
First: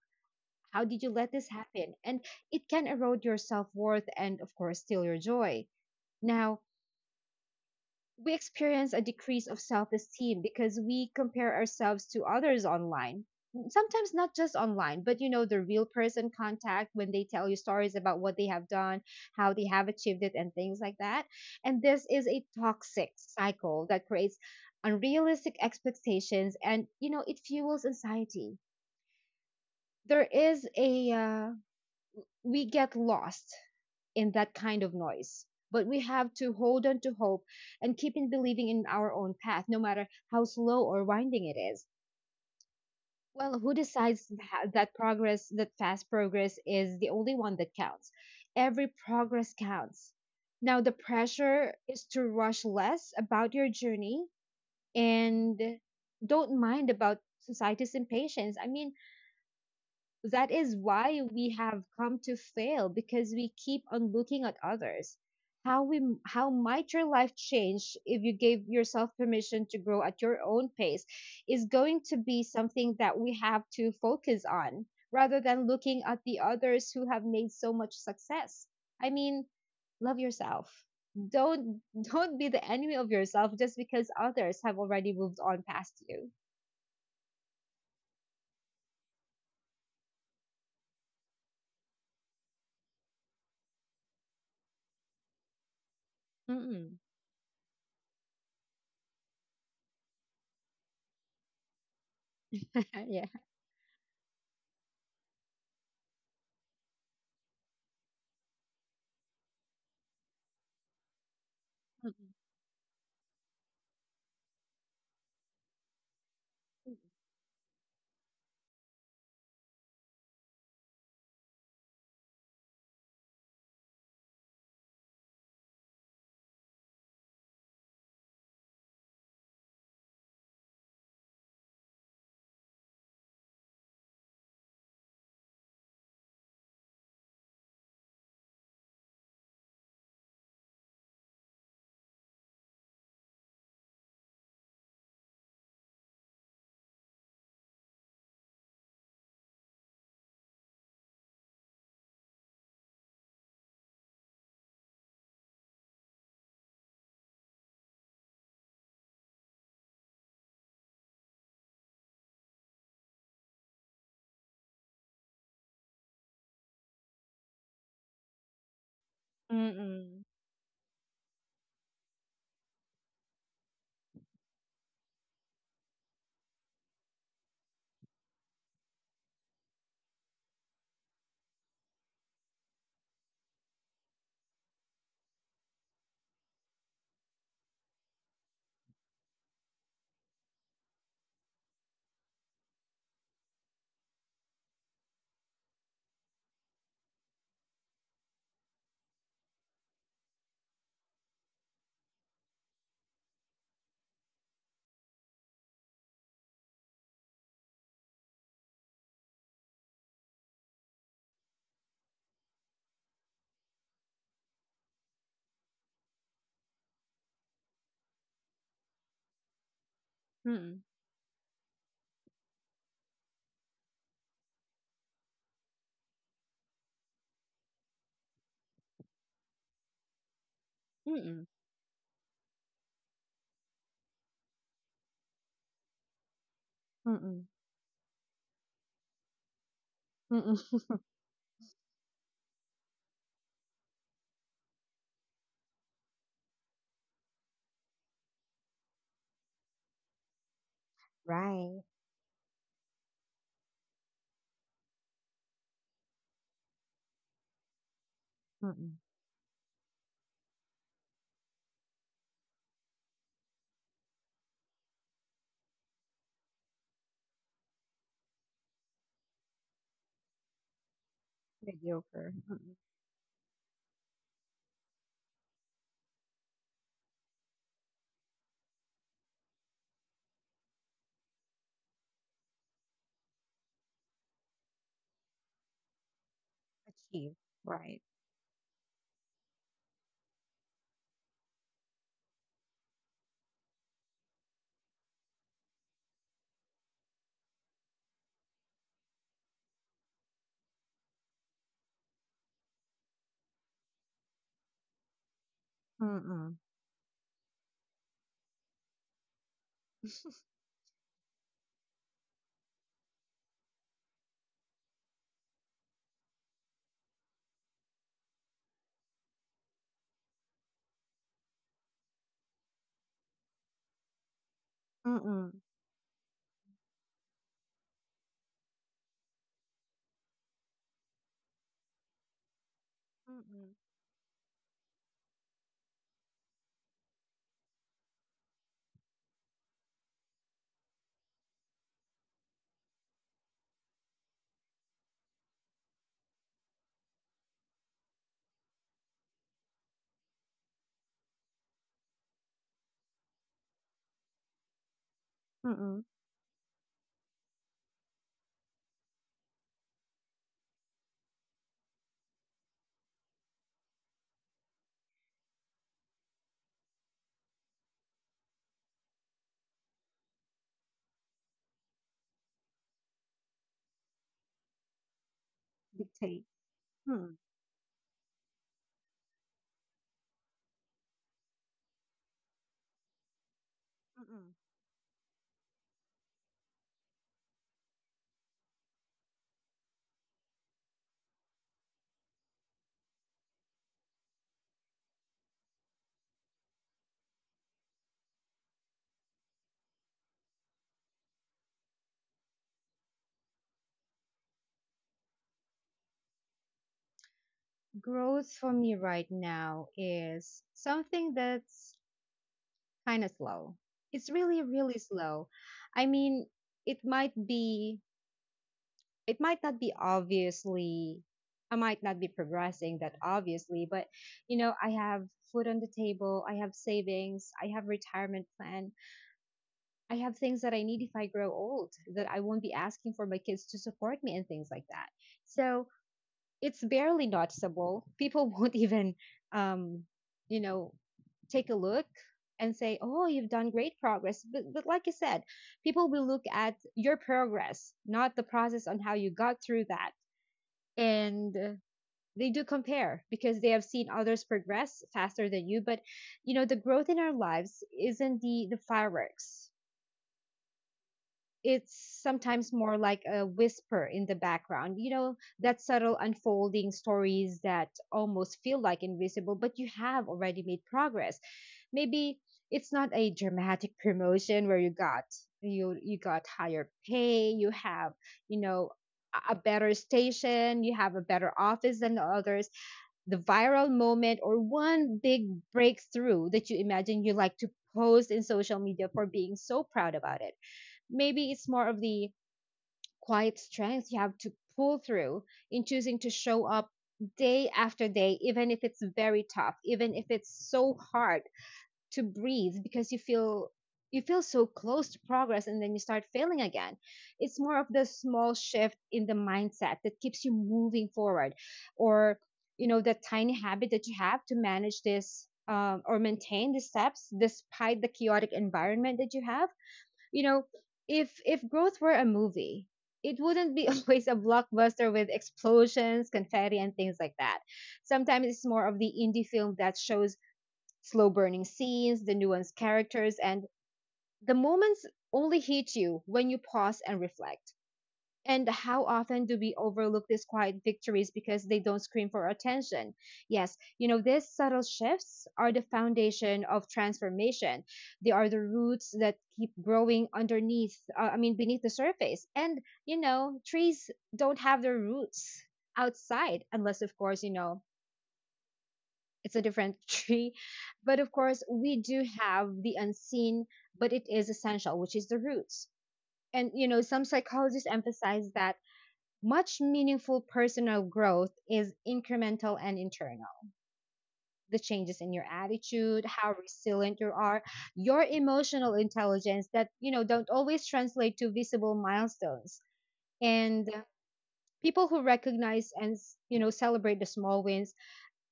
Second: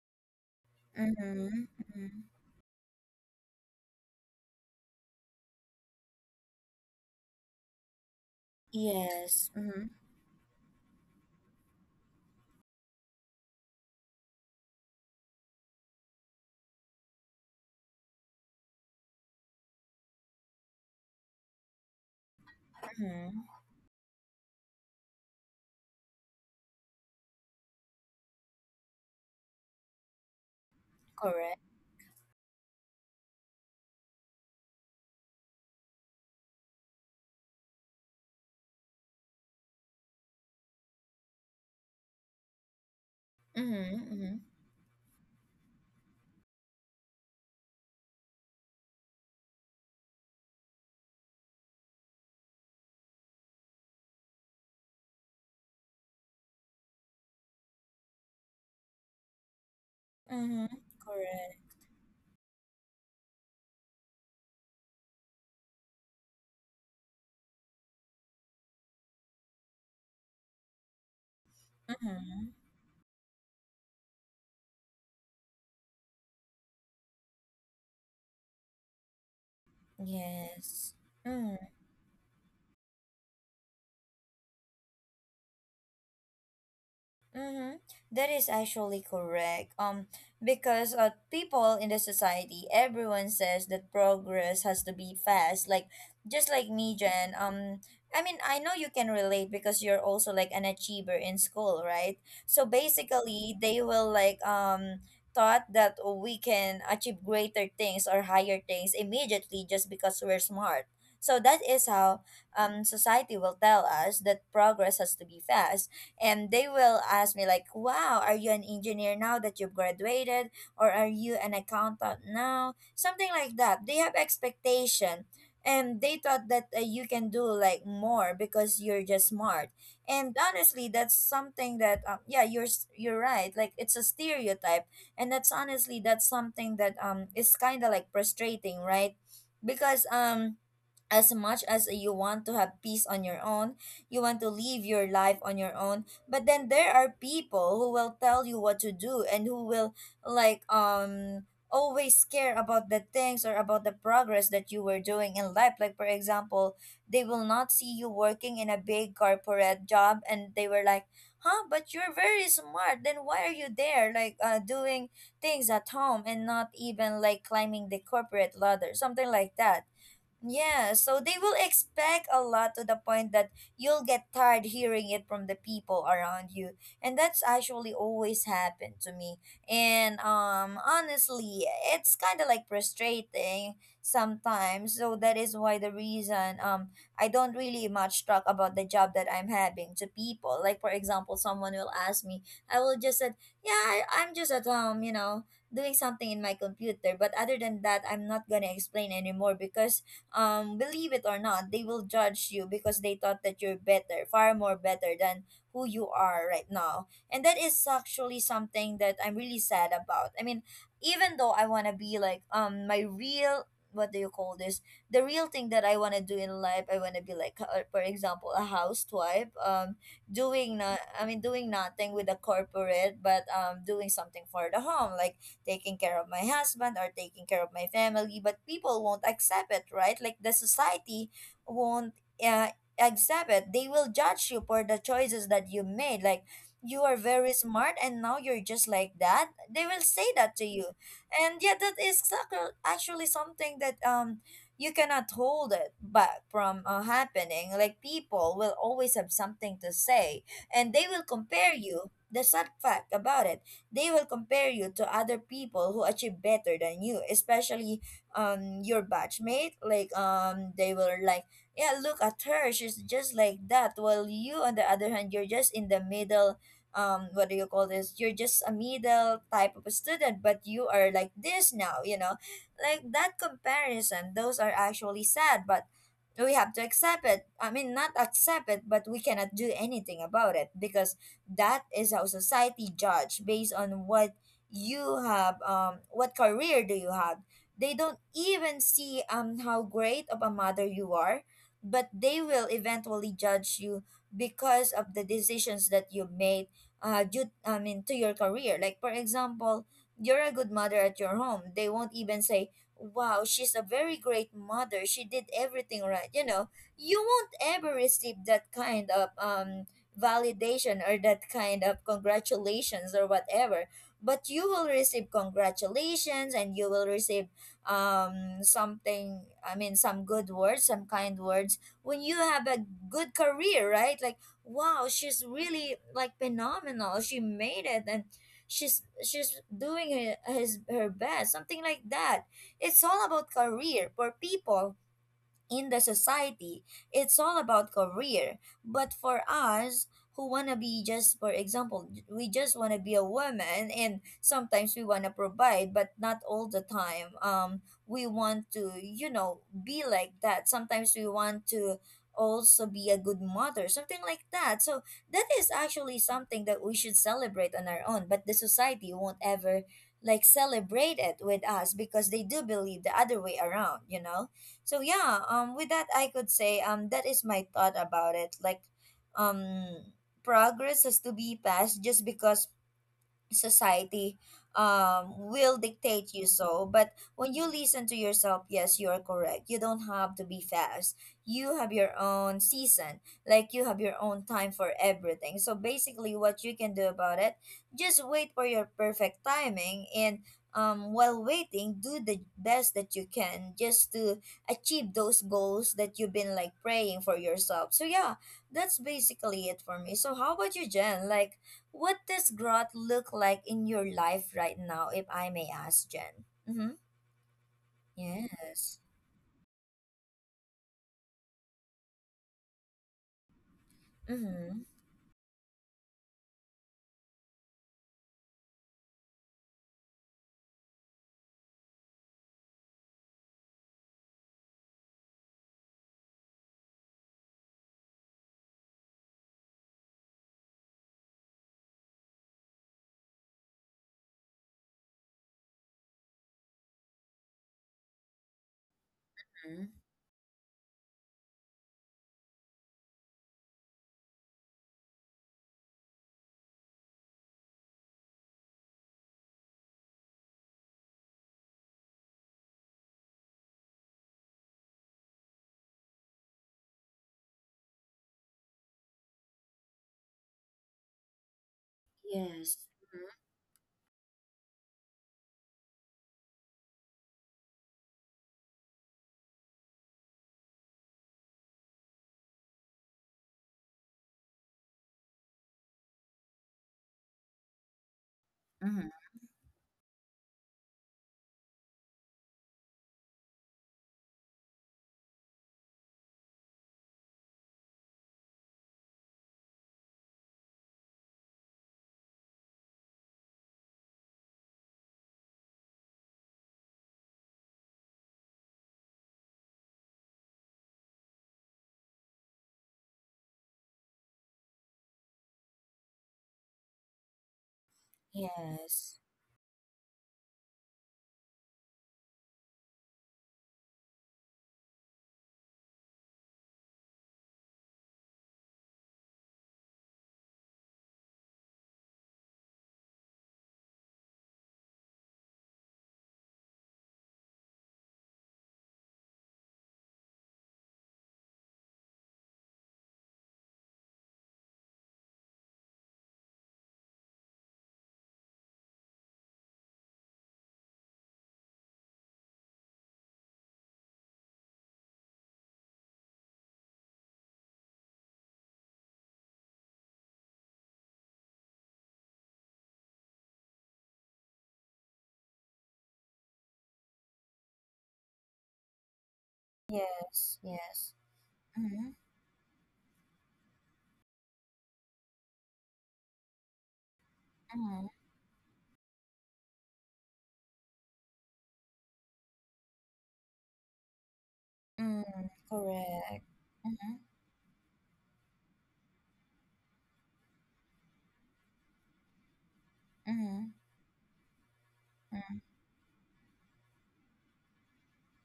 B: How did you let this
A: Mm-hmm.
B: happen?
A: Mm-hmm.
B: And it can erode your self worth and, of course, steal your joy. Now, we experience a decrease
A: Yes.
B: of
A: Mm-hmm.
B: self esteem because we compare ourselves to others online. Sometimes not just online, but you know, the real person contact when they tell you stories about what they have done, how they have achieved it, and things like that. And this is a toxic
A: Mm-hmm.
B: cycle that creates unrealistic expectations and, you know, it fuels anxiety. There is a
A: Correct.
B: We get lost in that kind of noise. But we have to hold on to hope and keep in believing in our own path, no matter how slow or winding it is. Well, who
A: Mm-hmm.
B: decides
A: Mm-hmm.
B: that progress, that fast progress is the only one that counts? Every progress counts. Now, the pressure is to rush less about your journey and don't mind about society's impatience. I mean, that
A: Mm-hmm.
B: is why we
A: Correct.
B: have come to fail because we keep on looking at others, how we how might your life change if you gave yourself permission to grow at your own pace is going to be
A: Mm-hmm.
B: something that we have to focus on, rather than looking at the others who have made so much success. I mean, love yourself.
A: Yes. Mm-hmm.
B: Don't [laughs] don't be the enemy of yourself just because others have already moved on past you.
A: Mm-hmm. That is actually correct. Because people in the society, everyone says that progress has to be fast. Like, just like me,
B: Mm-mm.
A: Jen. I mean, I know you can relate because you're also like an achiever in school, right? So
B: [laughs] Yeah.
A: basically, they will like thought that we can achieve greater things or higher things immediately just because we're smart. So that is how
B: Mm-mm.
A: society will tell us that progress has to be fast, and they will ask me like, "Wow, are you an engineer now that you've graduated, or are you an accountant now?" Something like that. They have expectation, and they thought that you can do like more because you're just smart. And honestly, that's something that yeah, you're you're right, like, it's a stereotype. And that's honestly that's something that is kind of like frustrating, right? Because as much as you want to have peace on your own, you want to live your life on your own, but then there are people who will tell you what to do and who will like always care about the things or about the progress that you were doing in life. Like for example, they will not see you working in a big corporate job and they were like, "Huh, but you're very smart. Then why are you there like doing things at home and not even like climbing the corporate ladder?" Something like that.
B: Mm-mm.
A: Yeah, so they will expect a lot, to the point that you'll get tired hearing it from the people around you. And that's actually always happened to me. And honestly, it's kind of like frustrating sometimes. So that is why the reason I don't really much talk about the job that I'm having to people. Like for example, someone will ask me, I will just said, "Yeah, I'm just at home, doing something in my computer." But other than that, I'm not going to explain anymore because believe it or not, they will judge you because they thought that you're better, far more better than who you are right now. And that is actually something that I'm really sad about. I mean, even though I want to be like my real, what do you call this? The real thing that I want to do in life, I want to be like for example, a housewife, doing, not, I mean, doing nothing with the corporate, but doing something for the home, like taking care of my husband or taking care of my family, but people won't accept it, right? Like the society
B: Mm.
A: won't uh, accept it. They will judge you for the choices that you made. Like, you are
B: Mm-mm.
A: very smart and now you're just like that. They will say
B: Mm-mm.
A: that to you.
B: [laughs]
A: And yeah, that is actually something that you cannot hold it back from happening. Like people will always have something to say and they will compare
B: Right.
A: you. The sad fact about it, they will compare you to other people who achieve better than you, especially
B: Mm-mm.
A: your batchmate. Like they will like, yeah, look at her, she's just like that. While you on the other hand, you're just in the middle, what do you call this? You're just a middle type of a student, but you are like this now, you
B: Mediocre.
A: know?
B: Mm-mm.
A: Like that comparison, those are actually sad, but we have to accept it. I mean, not accept it, but we cannot do anything about it because that is how society judge, based on what you have, what career do you
B: Achieve.
A: have. They
B: Right.
A: don't even see how great of a mother you are, but they will eventually judge you because of the decisions that you made due, I mean, to your career. Like for example, you're a good mother at your home, they won't even say, "Wow, she's a very great mother, she did everything right," you
B: Mm-mm.
A: know. You won't ever receive that kind of validation, or that kind of congratulations or whatever, but you will receive congratulations and you will receive something, I mean, some good words, some kind words, when you have a good career, right? Like, "Wow, she's
B: Mm-mm.
A: really like phenomenal, she made it, and she's doing her, his, her best," something like that. It's all about
B: Mm-mm.
A: career for people in the society, it's all about career. But for us who wanna be, just for example, we just wanna be a woman and sometimes we wanna provide, but not all the time. We want to, you know, be like that. Sometimes we want to also be a good mother, something like that. So that is
B: Mm-mm.
A: actually something that we should celebrate on our own, but the society won't ever like celebrate it with us because they do believe the other way around, you know? So yeah, with that, I could say that is my thought about it. Like, um, progress has to be passed just because society will dictate
B: Dictate.
A: you so. But
B: Mm-mm.
A: when you listen to yourself, yes, you are correct, you don't have to be fast. You have your own season, like you have your own
B: Mm-mm.
A: time for everything. So basically, what you can do about it, just wait for your perfect timing, and while waiting, do the best that you can just to achieve those goals that you've been like praying for yourself. So yeah, that's basically it for me. So how about you, Jen? Like, what does growth look like in your life right now, if I may ask, Jen? Mm-hmm.
B: Growth for me
A: Yes.
B: right now is something that's kind of slow. It's really,
A: Mm-hmm.
B: really slow. I mean, it might be, it might not be obviously, I might not be progressing that obviously, but you know, I have food on the table, I have savings, I have retirement plan, I have things that I need if I grow old, that I won't be asking for my kids to support me and things like that. So it's barely noticeable. People [laughs] won't even,
A: Mhm.
B: um you know, take a look and say, oh, you've done great progress, but like you said, people will look at your progress, not the process on how you got through that. And they do compare because they have seen others progress faster than you, but you know, the growth in our lives isn't the fireworks. It's sometimes
A: Yes.
B: more like a whisper in the background, you know, that subtle unfolding stories that almost feel like invisible, but you have already made progress. Maybe it's not a dramatic promotion where you got, you got higher pay, you have, you know, a
A: Mhm. Mhm.
B: a better station, you have a better office than the others, the viral moment or one big breakthrough that you imagine you like to post in social media for being so proud about it. Maybe it's more of the quiet strength you have to pull through in choosing to show up day after day, even if it's very tough, even if it's so hard to breathe because you feel, you feel so close to progress and then you start failing again. It's more of the small shift
A: Yes.
B: in the mindset that keeps you moving forward, or you know, the tiny habit that you have to manage this, or maintain the steps despite the chaotic environment that you have. You know, if growth were a movie, it wouldn't be [laughs] always a blockbuster with explosions, confetti, and things like that. Sometimes it's more of the indie film that shows slow burning scenes, the nuanced characters, and the moments only hit you when you pause and reflect. And how often do we overlook these quiet victories because they don't scream for attention? Yes, you know, these subtle shifts are the foundation of transformation. They are the roots that keep growing underneath, I mean, beneath the surface. And, you know, trees don't have their roots outside unless, of course, you know, it's a different [laughs] tree.
A: Yes. Yes.
B: But of course, we
A: Mm-hmm.
B: do have the unseen, but it is essential, which is the roots. And, you know, some psychologists
A: Mm-hmm.
B: emphasize that much meaningful personal growth is incremental and internal. The changes
A: Mm,
B: in your attitude,
A: correct.
B: how resilient
A: Mm-hmm.
B: you are, your emotional intelligence that, you know, don't always translate to visible milestones.
A: Mm-hmm.
B: And people who
A: Mm-hmm.
B: recognize and, you know, celebrate the small wins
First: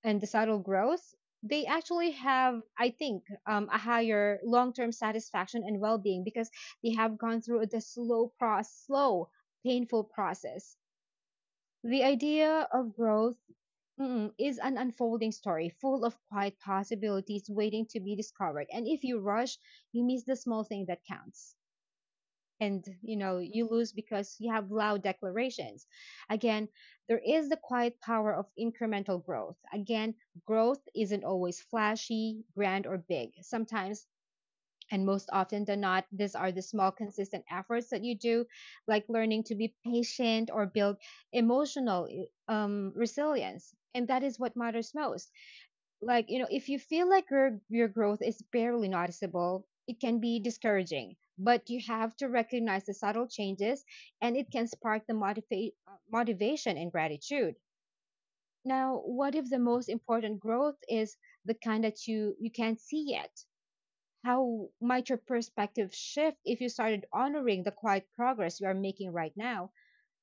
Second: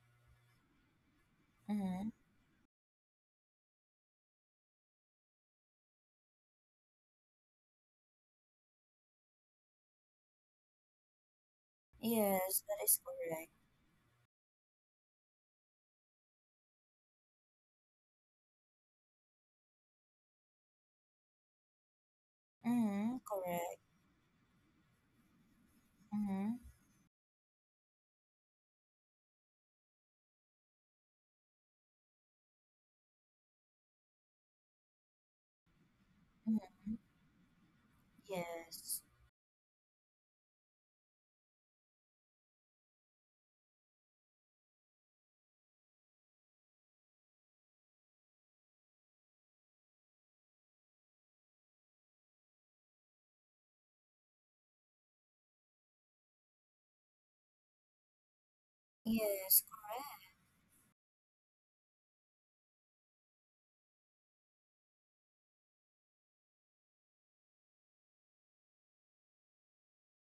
B: and the subtle growth, they
A: Mm-hmm.
B: actually have, I think, a higher long term satisfaction and well being because they have gone through the slow, process, slow, painful process. The
A: Yes,
B: idea
A: that
B: of
A: is
B: growth,
A: correct.
B: mm, is an unfolding story full of quiet possibilities waiting to be discovered. And if you rush, you miss the small thing that counts, and you
A: Mm-hmm.
B: know, you
A: Correct.
B: lose because you have loud declarations.
A: Mm-hmm.
B: Again, there is the quiet power of incremental growth. Again, growth isn't always flashy, grand, or big sometimes, and most often than not, these are
A: Mm-hmm.
B: the small consistent efforts that you do,
A: Yes.
B: like learning to be patient or build emotional resilience, and that is what matters most. Like, you know, if you feel like your growth is barely noticeable, it can be discouraging, but you have to recognize the subtle changes, and it can spark the motivation and gratitude. Now, what if the
A: Yes.
B: most important growth is the kind that you can't see yet? How might your perspective shift if you started honoring the quiet progress you are making right now?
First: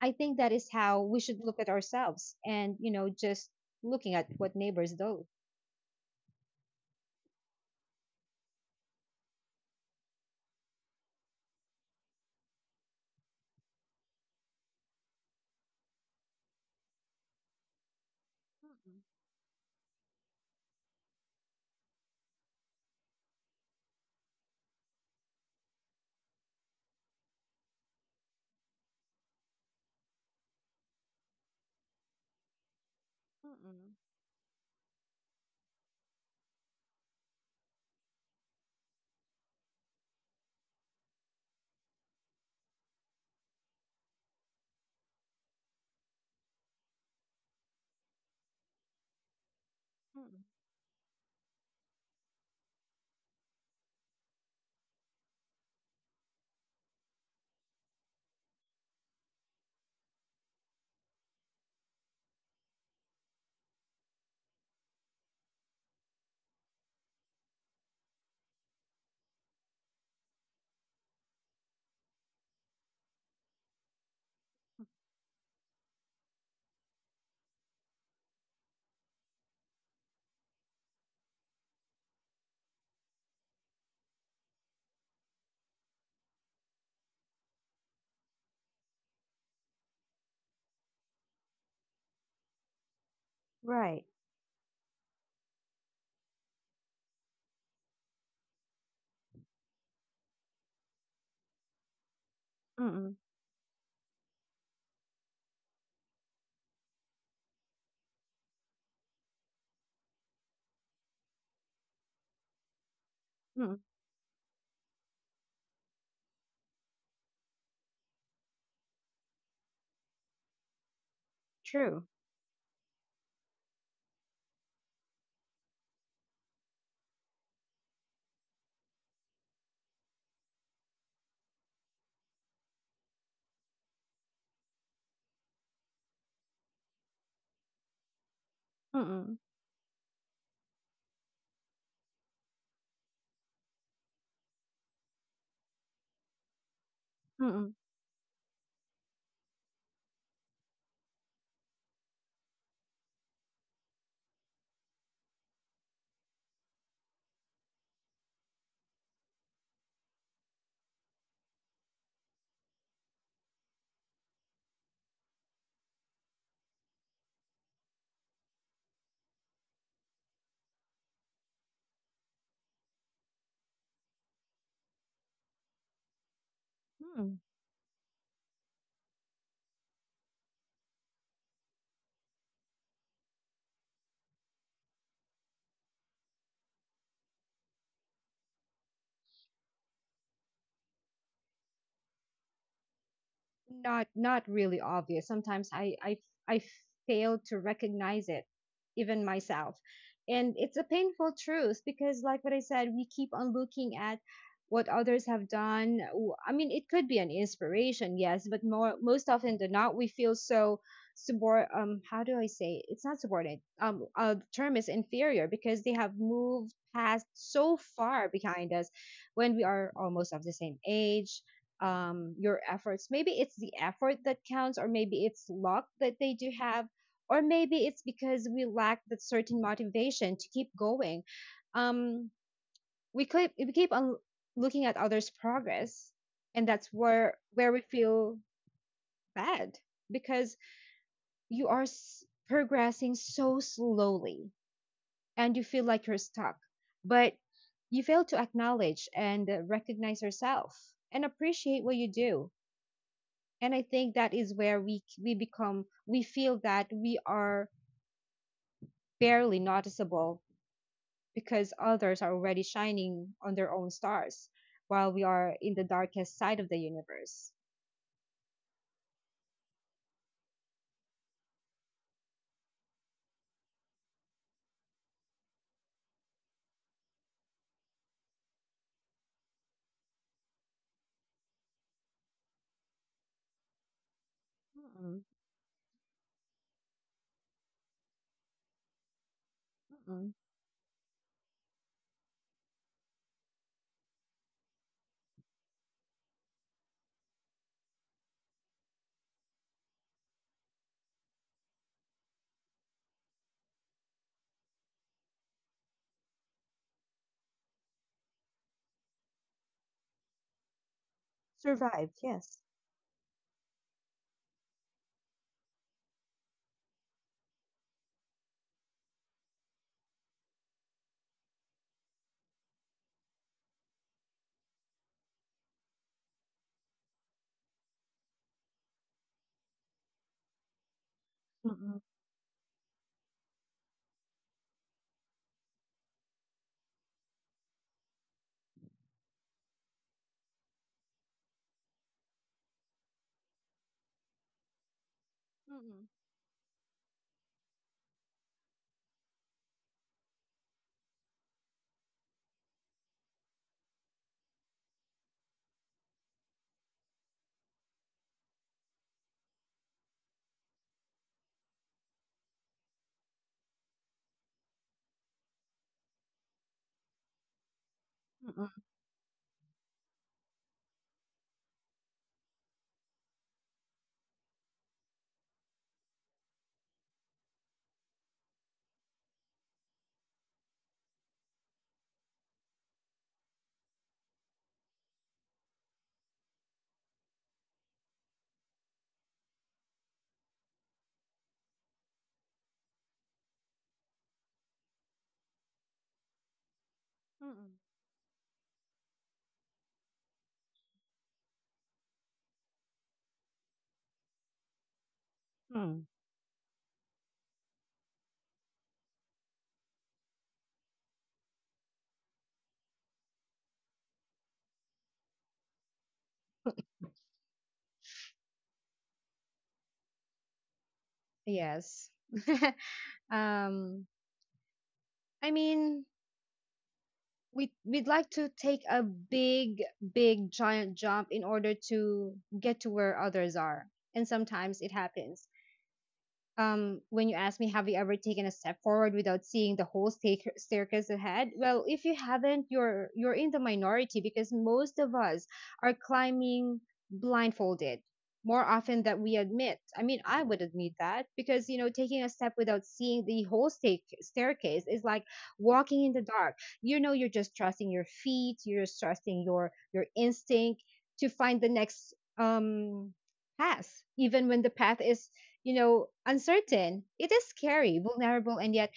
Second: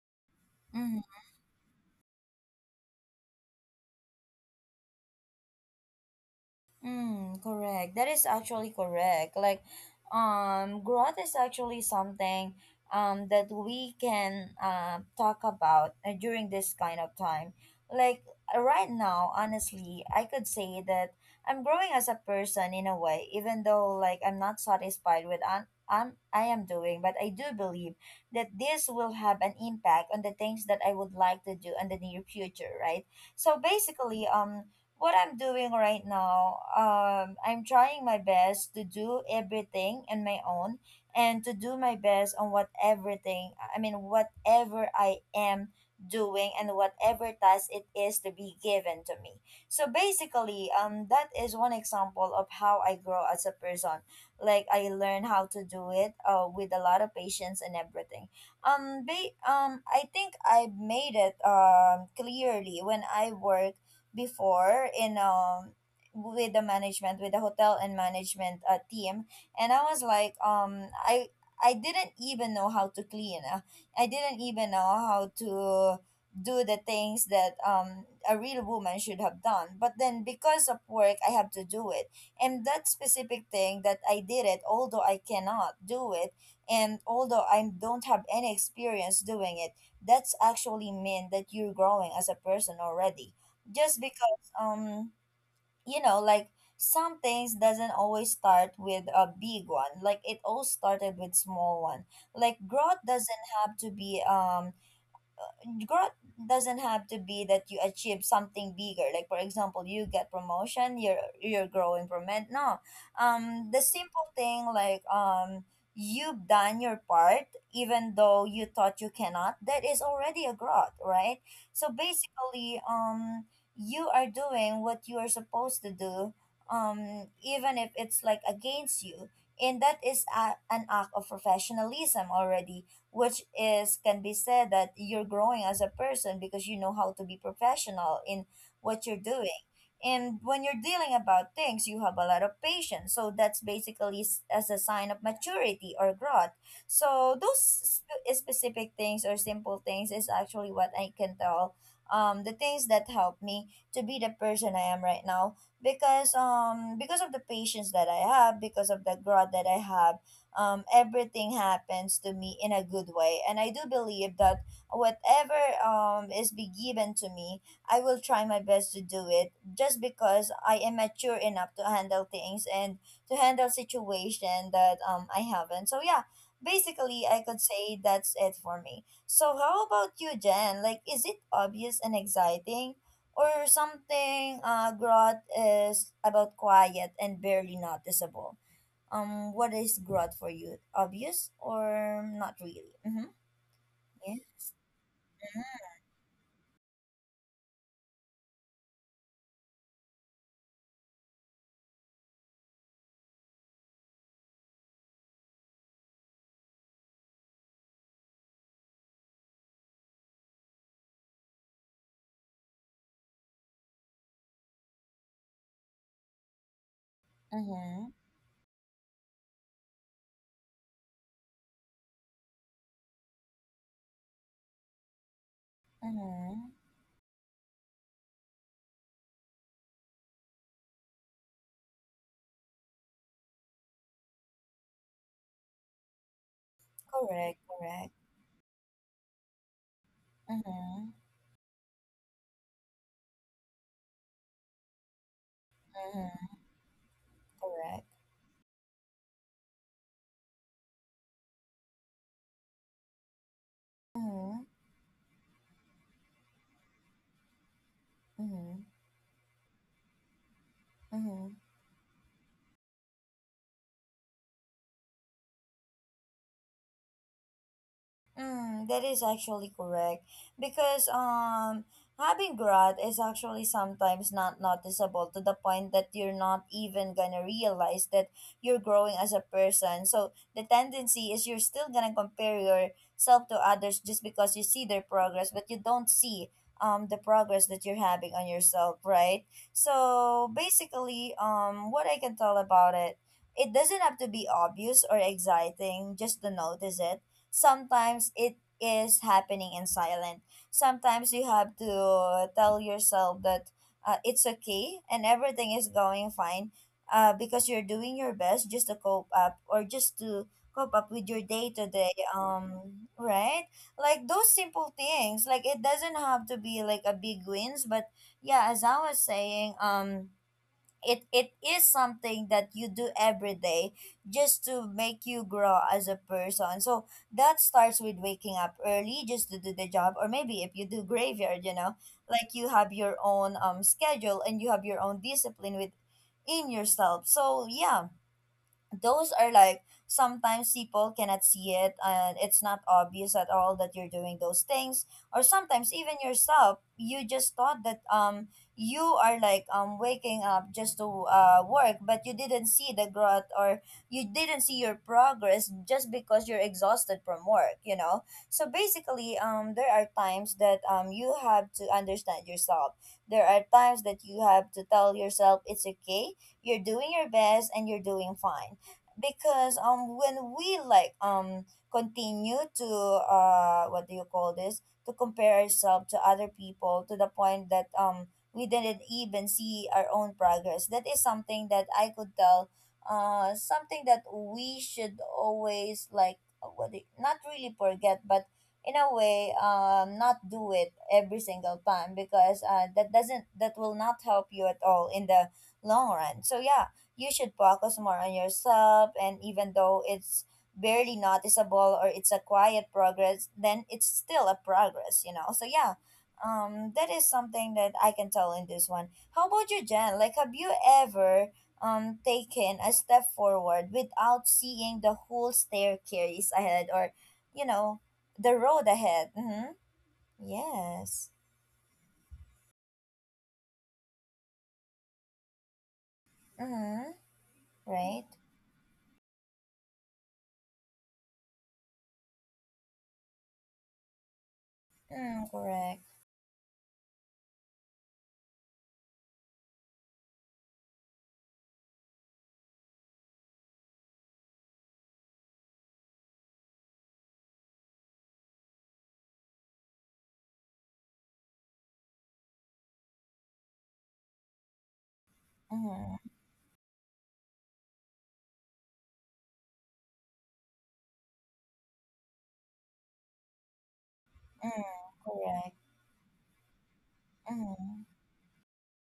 B: I think that is how we
A: Mm-hmm.
B: should look at ourselves, and you know, just looking at what neighbors do.
A: Mm, correct. That is actually correct. Like, growth is actually something that we can talk about during this kind of time. Like, right
B: Mm-mm,
A: now, honestly, I could say that I'm growing as a person in a way, even though like I'm not satisfied with I'm, I am doing, but I do believe that this will have an impact on the things that I would like to do in the near future, right? So
B: mm-mm,
A: basically, what I'm doing right now, I'm trying my best to do everything on my own and to do my best on what everything, I mean, whatever I am doing and whatever task it is to be given to me. So
B: mm-mm.
A: basically, that is one example of how I grow as a person. Like I learn how to do it, with a lot of patience and everything. I think I made it, clearly when I work before in with the management, with the hotel and management team, and I was like I didn't even know how to clean. I didn't even know how to do the things that a real woman should have done, but then because of work, I have to do it. And that specific thing that I did it, although I cannot do it, and although I don't have any experience doing it, that's actually mean that you're growing as a person already, just
B: Right.
A: because, you know, like, some things doesn't always start with a big one, like it all started with small one. Like growth
B: Mm,
A: doesn't have to be growth doesn't have to be that you achieve something bigger. Like for example, you get promotion, you're growing from it. No,
B: mm.
A: the simple thing, like, you've done your part, even though you thought you cannot, that is already a growth, right? So
B: True.
A: basically, you are doing what you are supposed to do, even if it's like against you, and that is a, an act of professionalism already, which is can be said that you're growing as a person because you know how to be professional in
B: Mm,
A: what you're
B: mm.
A: doing. And when you're dealing about things, you have a lot of patience, so that's basically as a sign of maturity or growth. So those
B: Mm,
A: specific things or simple things is actually what I can tell, the things that help me to be the person I am right now, because of the patience that I have, because of the growth that I have, everything happens to me in a good way. And I do believe that whatever is be given to me, I will try my best to do it, just because I am mature enough to handle things and to handle situation that I haven't. So yeah, basically
B: mm.
A: I could say that's it for me. So how about you, Jen? Like, is it obvious and exciting? Or something, growth is about quiet and barely noticeable? What is growth for you, obvious or not really? Mm-hmm.
B: Not
A: Yeah.
B: not really obvious. Sometimes I i fail to recognize it, even myself. And it's a painful truth because like what I said, we keep on looking at what others have done. I mean, it could be an inspiration, yes, but more, most often than not, we feel so subor how do I say it? It's not subordinate, the term is inferior because they have moved past so
A: Mm-hmm.
B: far behind us when we are almost of the same age. Your efforts. Maybe it's the effort that counts, or maybe it's luck that they do
A: Mm-hmm.
B: have, or maybe it's because we lack that certain motivation to keep going. Um, we keep on looking at others' progress, and that's where
A: Correct,
B: where we
A: correct.
B: feel bad because
A: Mm-hmm.
B: progressing so slowly, and you feel like you're
A: Mm-hmm.
B: stuck, but you
A: Correct.
B: fail to acknowledge and recognize yourself and appreciate what you do. And I think that is
A: Mm-hmm.
B: where we feel that we are
A: Mm-hmm.
B: barely noticeable
A: Mm-hmm.
B: because others are already shining on their own stars while we are in the darkest side of the universe.
A: Mm, that is actually correct, because having growth is actually sometimes not noticeable, to the point that you're not even gonna realize that you're growing as a person. So the tendency is you're still gonna compare yourself to others just because you see their
B: Mm-mm,
A: progress, but you don't see the progress that you're having on yourself, right?
B: mm-mm.
A: So basically, what I can tell about it, it doesn't have to be obvious or exciting just to notice it. Sometimes it is happening in silent. Sometimes you have to tell yourself that it's okay and everything is going fine because you're doing your best just to cope up or just to cope up with your day to day
B: Survive, yes.
A: right, like those simple things. Like it doesn't have to be like a big wins, but yeah, as I was saying, it is something that you do every day just to make you grow as a person. So that starts with waking up early just to do the job, or maybe if you do graveyard, you know,
B: Mm-mm.
A: like you have your own schedule and you have your own discipline with in yourself, so yeah. Those are like sometimes people cannot see it, and it's not obvious at all that you're doing those things. Or sometimes
B: Mm-mm,
A: even yourself, you just thought that you are like waking up just to work, but you didn't see the growth or you didn't see your progress just because you're exhausted from work, you know. So basically, there are times that you have to understand yourself. There are times that you have to tell yourself it's okay, you're doing your best and you're doing
B: mm-mm,
A: fine. Because when we like continue to what do you call this, to compare ourselves to other people to the point that we didn't even see our own progress, that is something that I could tell, something that we should always like, what do you- not really forget, but in a way not do it every single time, because that will not help you at all in the long run, so yeah. You should
B: mm-mm.
A: focus more on yourself, and even though it's barely noticeable or it's a quiet progress, then it's still a progress, you know, so yeah.
B: Hmm.
A: That is something that I can tell in this one. How about you, Jen? Like have you ever taken a step forward without seeing the whole staircase ahead, or you know, the road ahead? Mm-hmm. Yes.
B: Yes. [laughs] um, I mean,
A: Mm-hmm.
B: we'd
A: Right.
B: like to take a big, big, giant jump in order to get to where others are, and sometimes it
A: Mm,
B: happens.
A: correct.
B: Um, when you ask me, have you ever taken a step forward without seeing the whole staircase ahead? Well, if you haven't, you're in the minority because most of us are climbing blindfolded more often than we admit. I mean, I would admit that because taking a step without seeing the whole staircase is like walking in the
A: Mm-hmm.
B: dark. You know, you're just trusting your feet, you're just trusting your instinct to find the next path, even when the
A: Mm,
B: path is,
A: correct.
B: you know, uncertain. It is scary,
A: Mm-hmm.
B: vulnerable, and yet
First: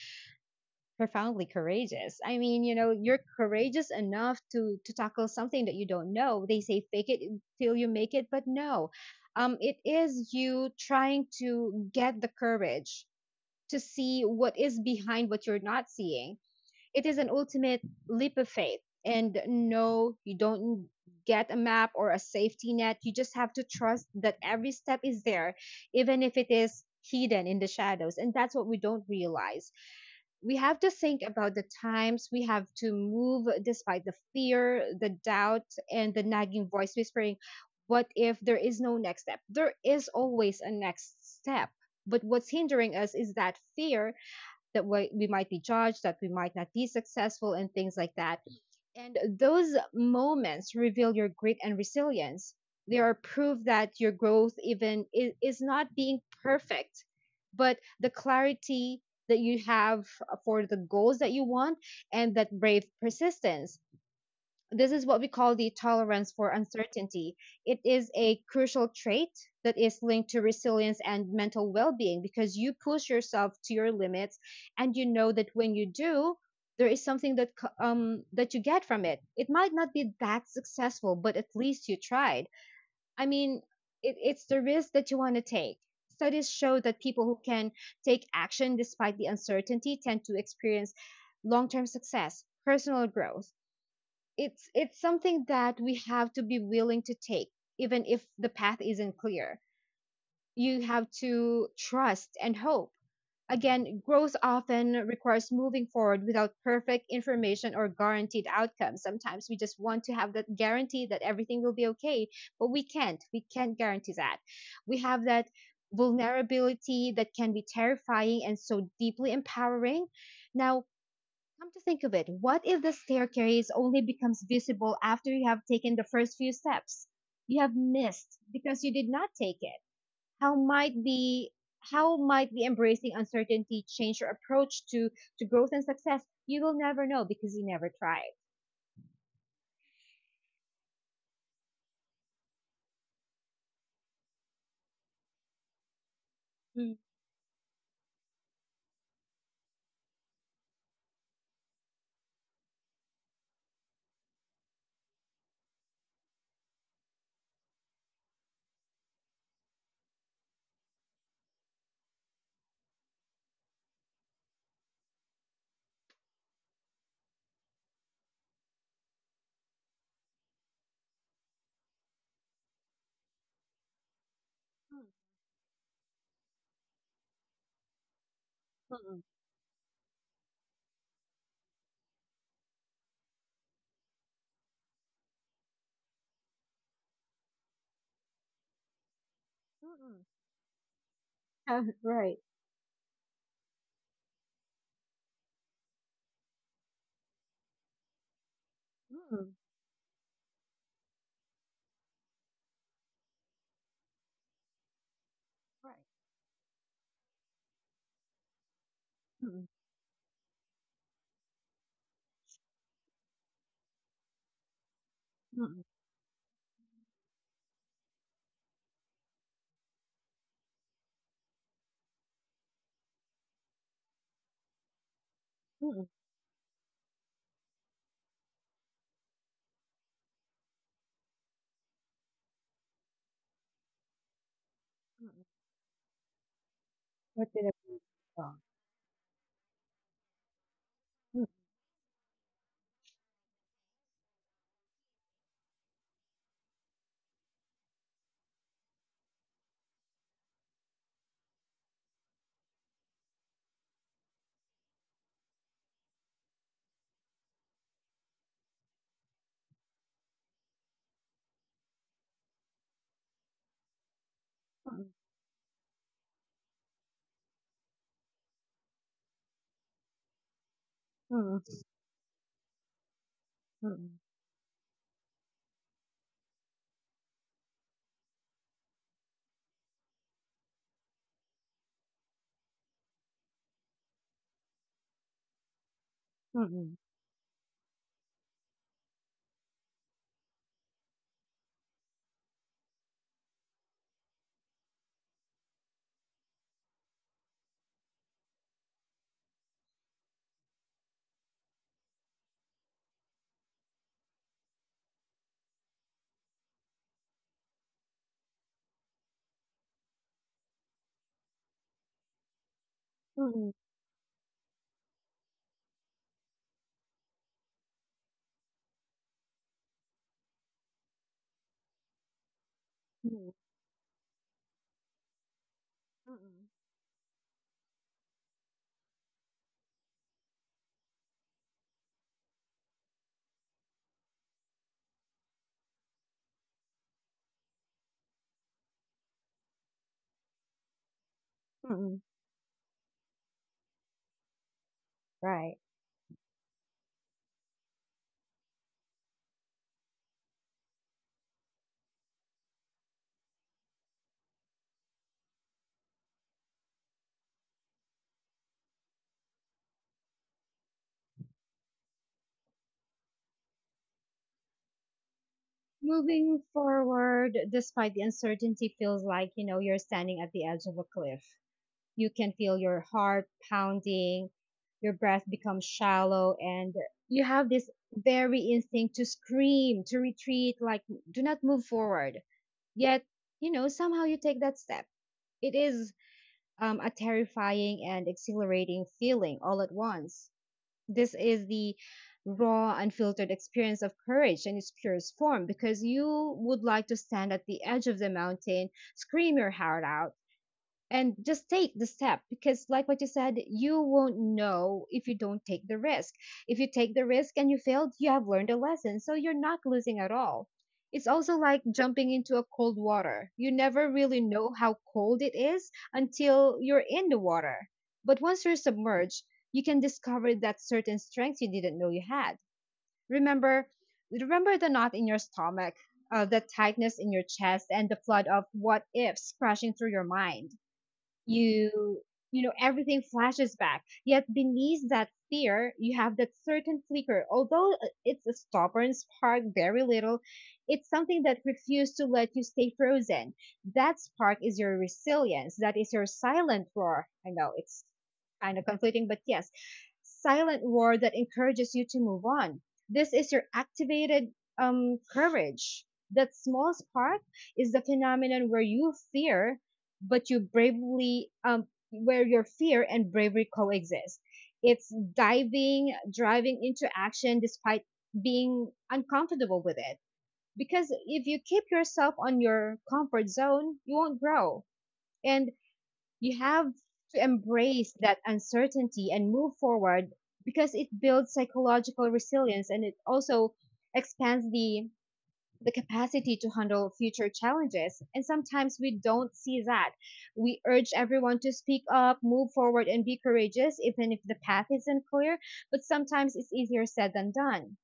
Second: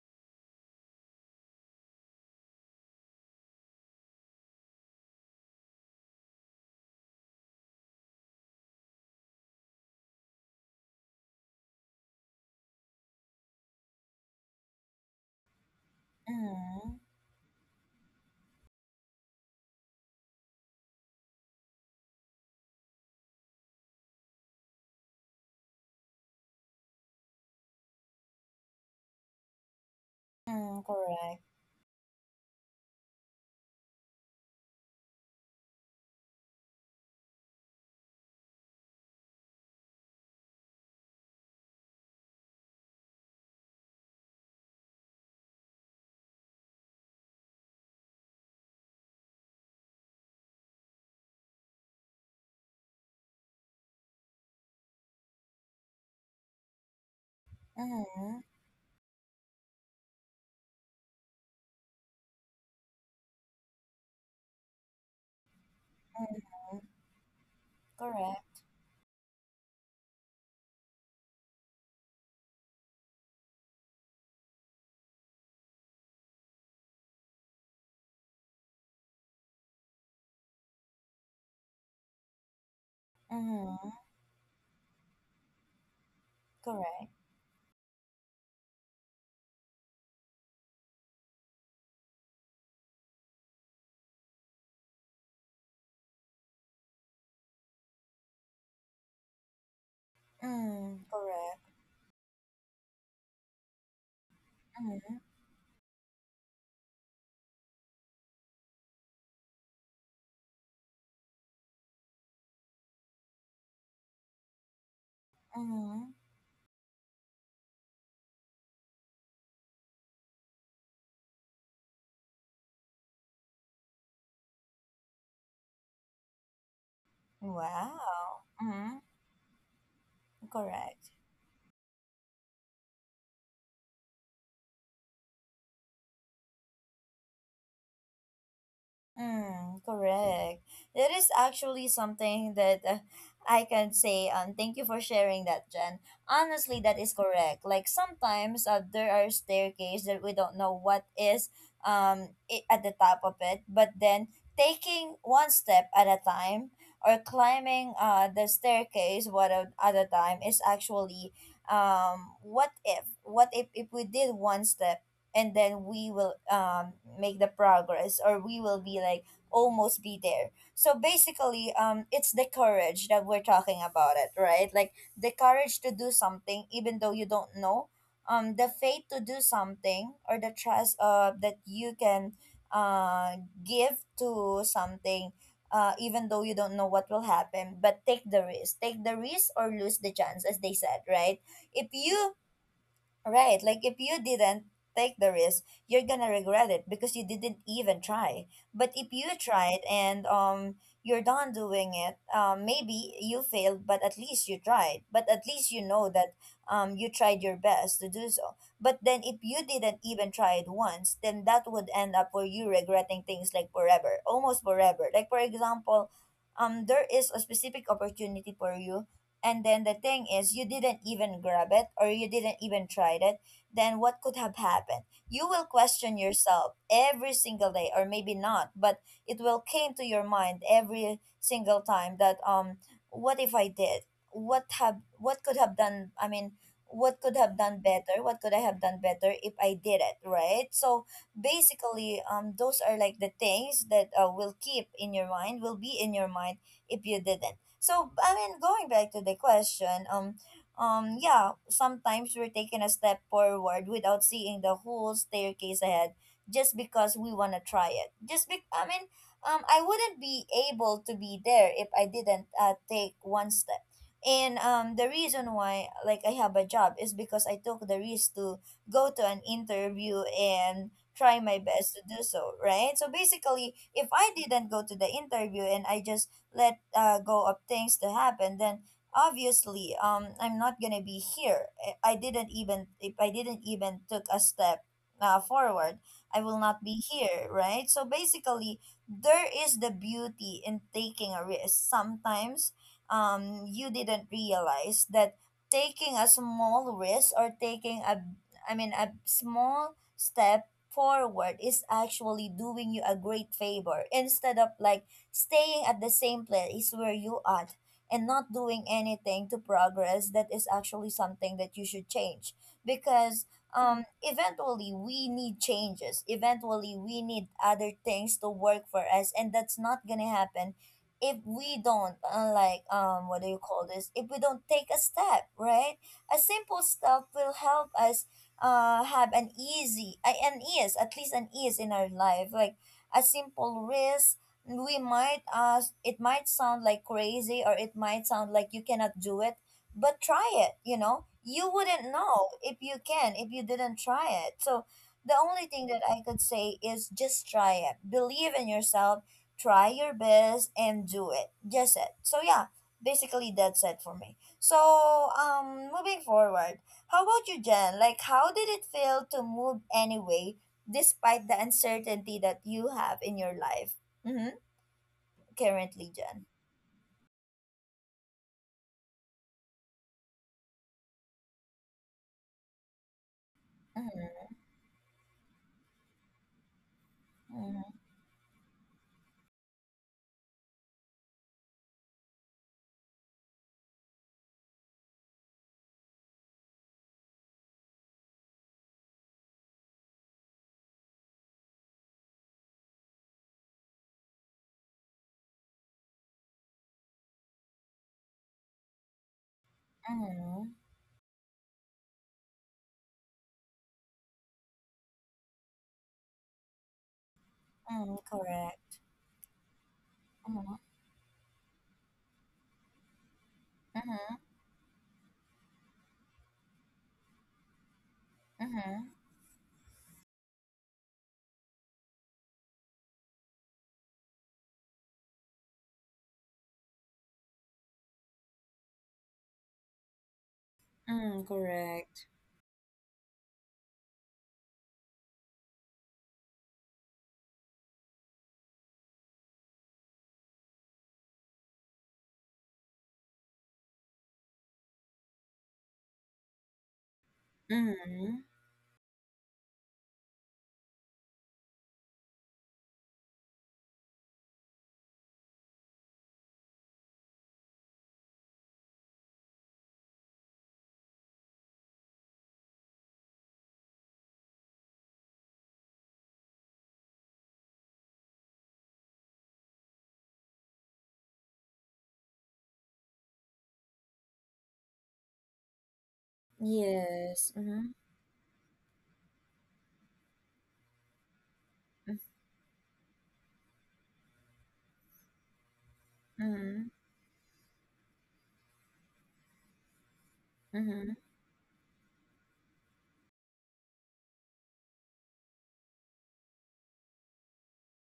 B: profoundly courageous. I mean, you know, you're courageous enough to tackle something that you don't know. They say fake it till you make it, but no, it is you trying to get the courage to see what is behind what you're not seeing.
A: Mhm.
B: It is an ultimate leap of faith. And no, you don't get a map or a safety net. You just have to trust that every step is there, even if it is hidden in the shadows. And that's what we don't realize. We have
A: Mm,
B: to think
A: correct.
B: about the times we have to move despite the fear, the doubt, and the nagging voice whispering, what if there is no next step? There is always a next step. But what's hindering us is that fear that we might be judged, that we might not be successful, and things like that. And those moments reveal your grit and resilience. They are proof that your growth even is not being perfect, but the
A: Mhm.
B: clarity that you have for the goals that you want and that brave persistence — this is what we call the tolerance
A: Mm,
B: for uncertainty. It is a
A: correct.
B: crucial trait that is linked to resilience and mental well being because you push yourself to your limits and you know that when you do, there is something that that you get from it. It might not be that successful, but at least you tried. I mean,
A: Mhm.
B: it's the risk that you want to take. Studies show that
A: Correct.
B: people who can take action despite the uncertainty tend to experience long term success, personal growth. It's something that we have to be willing to take even if the path isn't clear. You
A: Mm,
B: have
A: correct.
B: to trust and hope. Again, growth often
A: Mhm.
B: requires moving forward without perfect information or guaranteed outcomes. Sometimes we just want to have that guarantee that everything will be okay, but we can't guarantee that. We have that
A: Mhm.
B: vulnerability that can be terrifying and so deeply empowering. Now, come to think of it, what if the staircase only becomes visible after you have taken the first few steps? You have missed
A: Wow.
B: because you
A: Mhm.
B: did not take it. How might
A: Correct.
B: the how might the embracing uncertainty change your approach to growth and success? You will never know because you never tried.
A: Mm, correct. That is actually something that I can say. Thank you for sharing that, Jen. Honestly,
B: Mm,
A: that is correct. Like sometimes there are staircase that we don't know what is at the top of it, but then taking one step at a time, or climbing the staircase one at a time, is actually what if, what if we did one step and then we will make the progress, or we will be like almost be there. So basically, it's the courage that we're talking about it, right? Like
B: mm,
A: the courage to do something even though you don't know, the faith
B: mm,
A: to do something, or the trust that you can uh give to something, even though you don't know what will happen, but take the risk. Take the risk or lose the
B: mm,
A: chance, as they said, right? If
B: mm. [laughs]
A: you
B: Right.
A: Right. Like if you didn't take the risk, you're gonna regret it because you didn't even try. But if you
B: Mm,
A: tried and you're done doing it, maybe you failed, but at least you tried. But at least you
B: right.
A: know that you tried your best to do so. But then if you
B: Mm,
A: didn't even try it once, then that would end up for you regretting things like forever, almost forever. Like for
B: mm, mm, mm.
A: example, there is a specific opportunity for you, and then the thing is you didn't even grab it, or you didn't even try it. Then what could have happened? You will question yourself every single day, or maybe not, but it will came to your mind every single time that what if I did, what have what could have done, I mean, what could
B: What
A: have
B: did I
A: done
B: do
A: better, what could
B: wrong?
A: I have done better if I did it, right? So
B: Mm,
A: basically, those are like the things that will be in your mind if you didn't. So I mean, going back to the question, yeah, sometimes we're taking a step forward without seeing the whole staircase ahead, just because we wanna try it. Just be, I mean, I wouldn't be able to be there if I didn't take one step. And
B: mm,
A: the reason why like I have a job is because I took the risk to go to an interview and try my
B: mm,
A: best to do so, right? So basically,
B: mm,
A: if
B: mm,
A: I didn't go to the interview and I just let go of things to happen, then obviously I'm not gonna be here. I didn't even, if I didn't even took a step forward, I will not
B: mm,
A: be here, right? So basically, there is the beauty in taking a risk. Sometimes you didn't realize that taking a small risk or taking a a small step forward is actually doing you a great favor instead of like staying at the same place where you are and not doing anything to progress. That is actually something that you should change because eventually we need changes, eventually we need other things to work for us, and that's not gonna happen if we don't like
B: mm,
A: what do
B: mm,
A: you call this, if we don't take a step, right? A simple step will help us have an easy an ease, at least an ease in our life. Like a simple risk, we might it might sound like crazy, or it might sound like you cannot do it, but try it, you know, you
B: mm,
A: wouldn't
B: mm.
A: know if you can if you didn't try it. So the only
B: Right.
A: thing that I could say is just try it, believe in yourself, try your best and do it, just it, so yeah. Basically that's it for me. So moving forward, how about you, Jen? Like how did it feel to move anyway despite the uncertainty that you have in your life Mm-hmm currently, Jen.
B: Moving forward, despite the uncertainty, feels like, you know, you're standing at the edge of a cliff. You can feel your heart
A: Mm-hmm,
B: pounding, your breath becomes shallow, and you have this
A: mm-hmm,
B: very instinct to scream, to retreat, like do not move forward. Yet, you know, somehow you take that step. It is a terrifying and exhilarating feeling all at once. This is the raw, unfiltered experience of courage in its purest form, because you would like to stand at the edge of the mountain, scream your heart out,
A: mm-hmm,
B: and just take the step, because like what you said, you won't know if you don't take the risk. If you take the risk and you failed,
A: mm-hmm,
B: you have learned a
A: correct.
B: lesson, so you're not losing at all.
A: Mm-hmm,
B: It's also like jumping into a cold water. You never
A: mm-hmm,
B: really know how cold it is until you're in the water, but once you're
A: mm-hmm,
B: submerged, you can discover that certain strength you didn't know you had. remember Remember the knot in your stomach, the tightness in your chest, and the flood of what ifs crashing through your mind.
A: mm,
B: you
A: correct.
B: you know, everything flashes back, yet beneath that fear you have that certain flicker, although it's a stubborn spark, very little. It's something that refuses to let you stay frozen. That spark is your resilience. That is your silent roar. I know it's
A: Mm-hmm,
B: kind of conflicting, but yes, silent roar that encourages you to move on. This is your activated courage. That small spark is the phenomenon where you fear but you bravely where your fear and bravery coexist. It's diving, driving into action despite being uncomfortable with it. Because if you keep yourself on your comfort zone, you won't grow. And you have to
A: yes. Mm-hmm,
B: embrace that uncertainty and move forward, because it builds psychological resilience and it also expands the capacity to
A: mm-hmm,
B: handle future challenges. And sometimes we don't see that. We urge
A: mm-hmm,
B: everyone to speak up, move forward, and be courageous, even if the path isn't clear. But sometimes it's easier said than done.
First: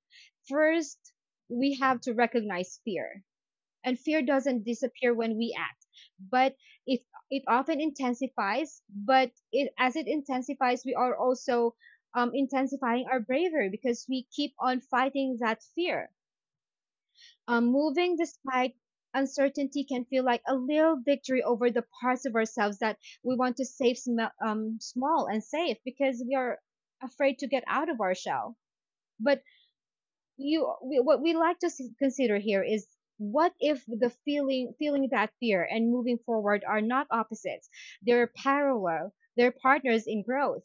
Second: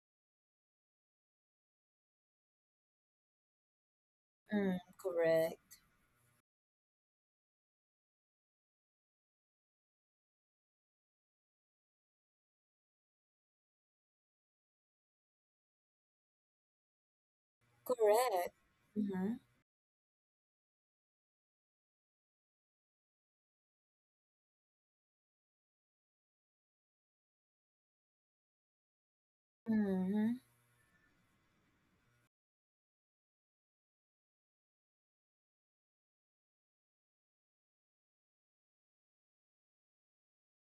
B: First, we have to recognize fear. And fear doesn't
A: mm,
B: disappear when we
A: correct.
B: act, but it it often intensifies. But as it intensifies, we are also intensifying our bravery because we keep on fighting that fear. Um, moving
A: Correct.
B: despite
A: Mm-hmm,
B: uncertainty can feel like a little victory over the parts of ourselves that we want to save small and safe, because we are afraid to get out of our shell. But
A: mm-hmm,
B: what we like to consider here is, what if the feeling that fear and moving forward are not opposites? They're parallel. They're partners in growth.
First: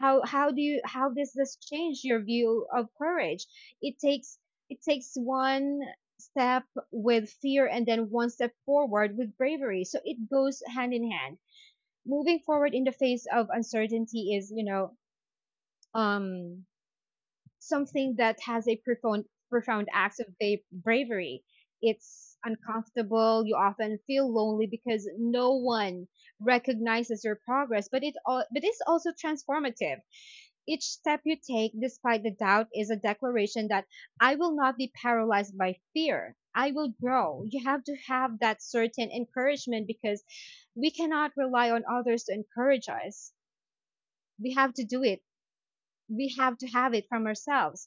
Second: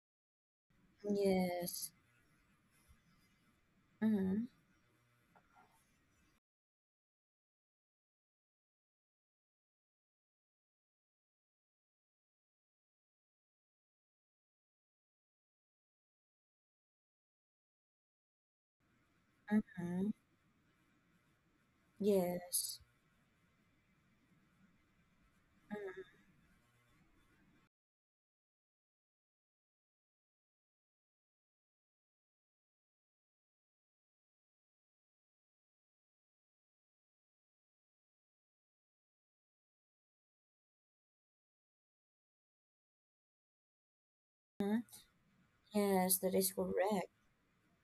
B: How does this
A: yes.
B: change your view of courage? It takes —
A: Mm-hmm,
B: it takes one step with fear and then one step forward with bravery, so it goes hand in hand. Moving forward in the face of uncertainty is, you know, um something that has a profound
A: mm-hmm,
B: act of bravery. It's
A: yes.
B: uncomfortable. You often feel lonely because no one recognizes your progress, but it all but it's also transformative. Each step you take, despite the doubt, is a declaration that I will not be paralyzed by fear. I will grow. You have to have that certain encouragement because we cannot rely on others to encourage us. We have to
A: Mm-hmm,
B: do it.
A: yes,
B: We
A: that is
B: have to have it
A: correct.
B: from ourselves.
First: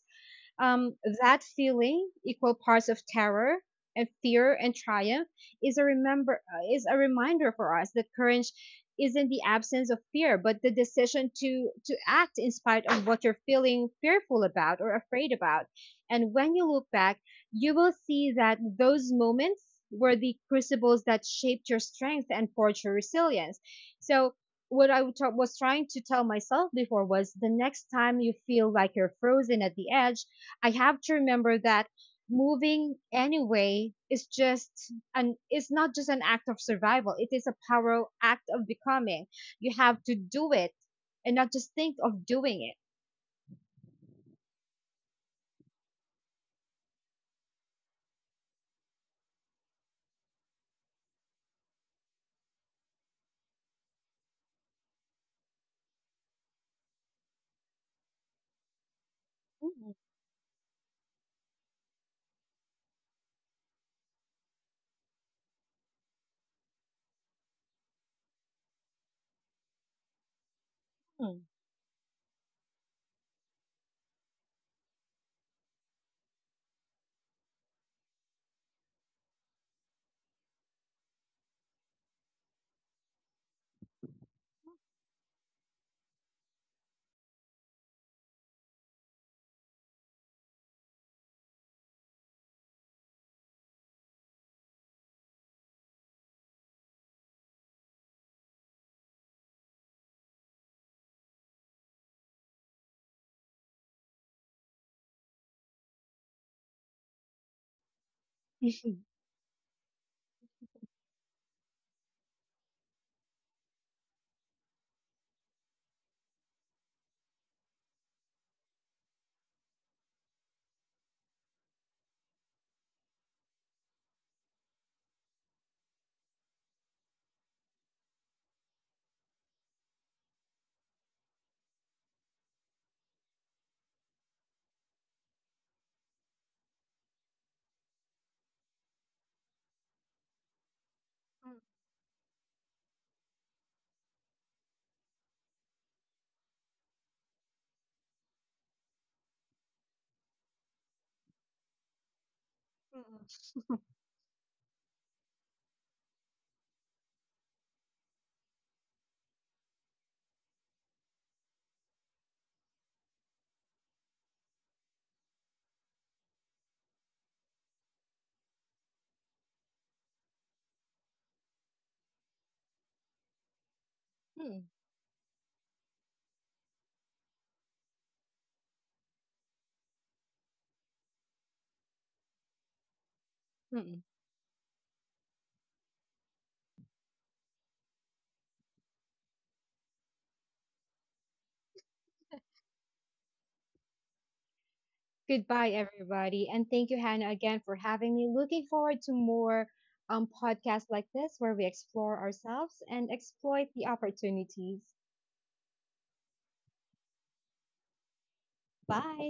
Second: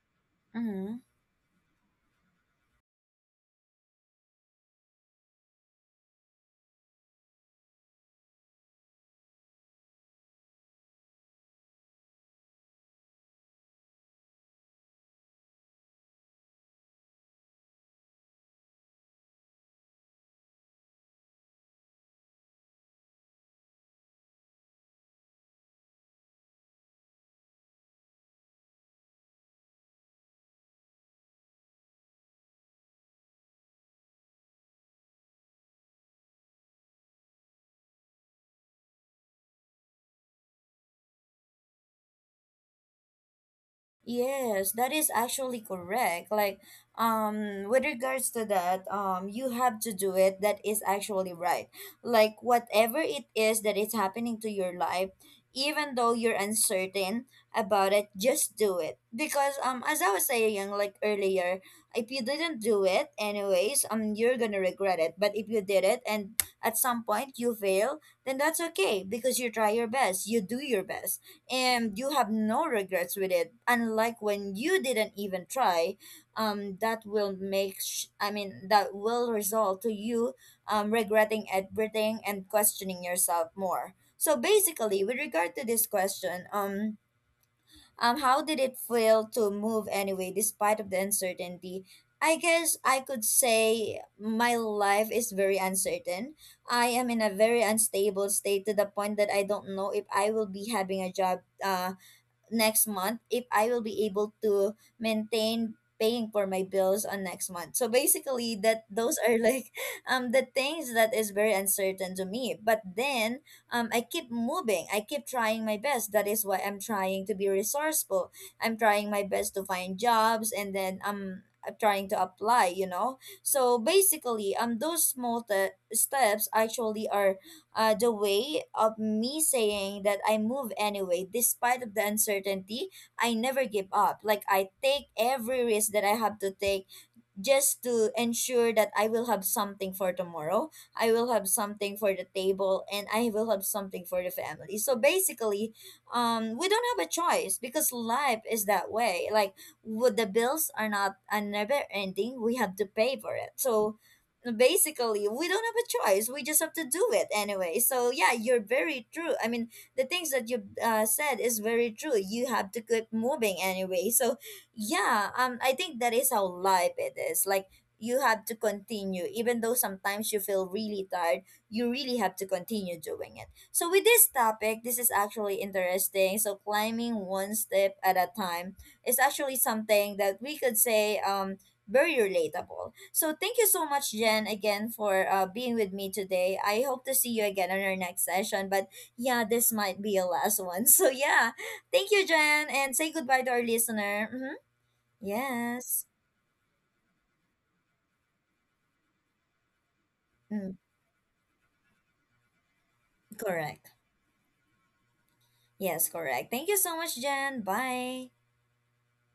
A: Mm-hmm.
B: Um, that feeling, equal parts of terror and fear and triumph, is a remember is a reminder for us that courage isn't the absence of fear, but the decision to act in spite of what you're feeling fearful about or afraid about. And when you look back, you will see that those moments were the crucibles that shaped your strength and forged your resilience. So what I was trying to tell myself before was, the next time you feel like you're frozen at the edge, I have to remember that moving anyway is just an it's not just an act of survival. It is a power act of becoming. You have to do it and not just think of doing it.
A: Yes, that is actually correct. Like, with regards to that, you have to do it. That is actually right. Like, whatever it is that is happening to your life, even though you're uncertain about it, just do it. Because,
B: Mm,
A: as I was saying, like earlier, if you didn't do it anyways, you're gonna regret it. But if you did it and at some point you fail, then that's okay because you try your best, you do your best and you have no regrets with it, unlike when you didn't even try. That will make sh- I mean that will result to you regretting everything and questioning yourself more. So basically, with regard to this question, how did it feel to move anyway despite of the uncertainty? I guess I could say my life is very uncertain. I am in a very unstable state to the point that I don't know if I will be having a job next month, if I will be able to maintain paying for my bills on next month. So basically, that,
B: [laughs]
A: those are like [laughs] the things that is very uncertain to me. But then I keep moving. I keep trying my best. That is why I'm trying to be resourceful. I'm trying my best to find jobs and then I'm I trying to apply, you know. So basically those small steps actually are the way of me saying that I move anyway, despite of the uncertainty. I never give up. Like I take every risk that I have to take just to ensure that I will have something for tomorrow, I will have something for the table, and I will have something for the family. So basically, we don't have a choice because life is that way. Like, with the bills are not are never ending. We have to pay for it. So basically we don't have a choice, we just have to do it anyway, so yeah, you're very true. I mean, the things that you said is very true. You have to keep moving anyway. So yeah, I think that is how life it is. Like you have to continue, even though sometimes you feel really tired, you really have to continue doing it. So with this
B: mm,
A: topic, this is actually interesting. So climbing one step at a time is actually something that we could say very relatable. So thank you so
B: mm.
A: much, Jen, again for being with me today. I hope to see you again on our next session. But yeah, this might be a last one. [laughs] So yeah, thank you, Jen, and say goodbye to our listener. Mhm.
B: Goodbye,
A: Yes.
B: everybody, and thank you, Hannah, again for having me. Looking forward to more
A: Mm,
B: podcasts like this where we explore ourselves and exploit
A: correct.
B: the opportunities.
A: Yes, correct. Thank you so much, Jen. Bye.
B: Bye.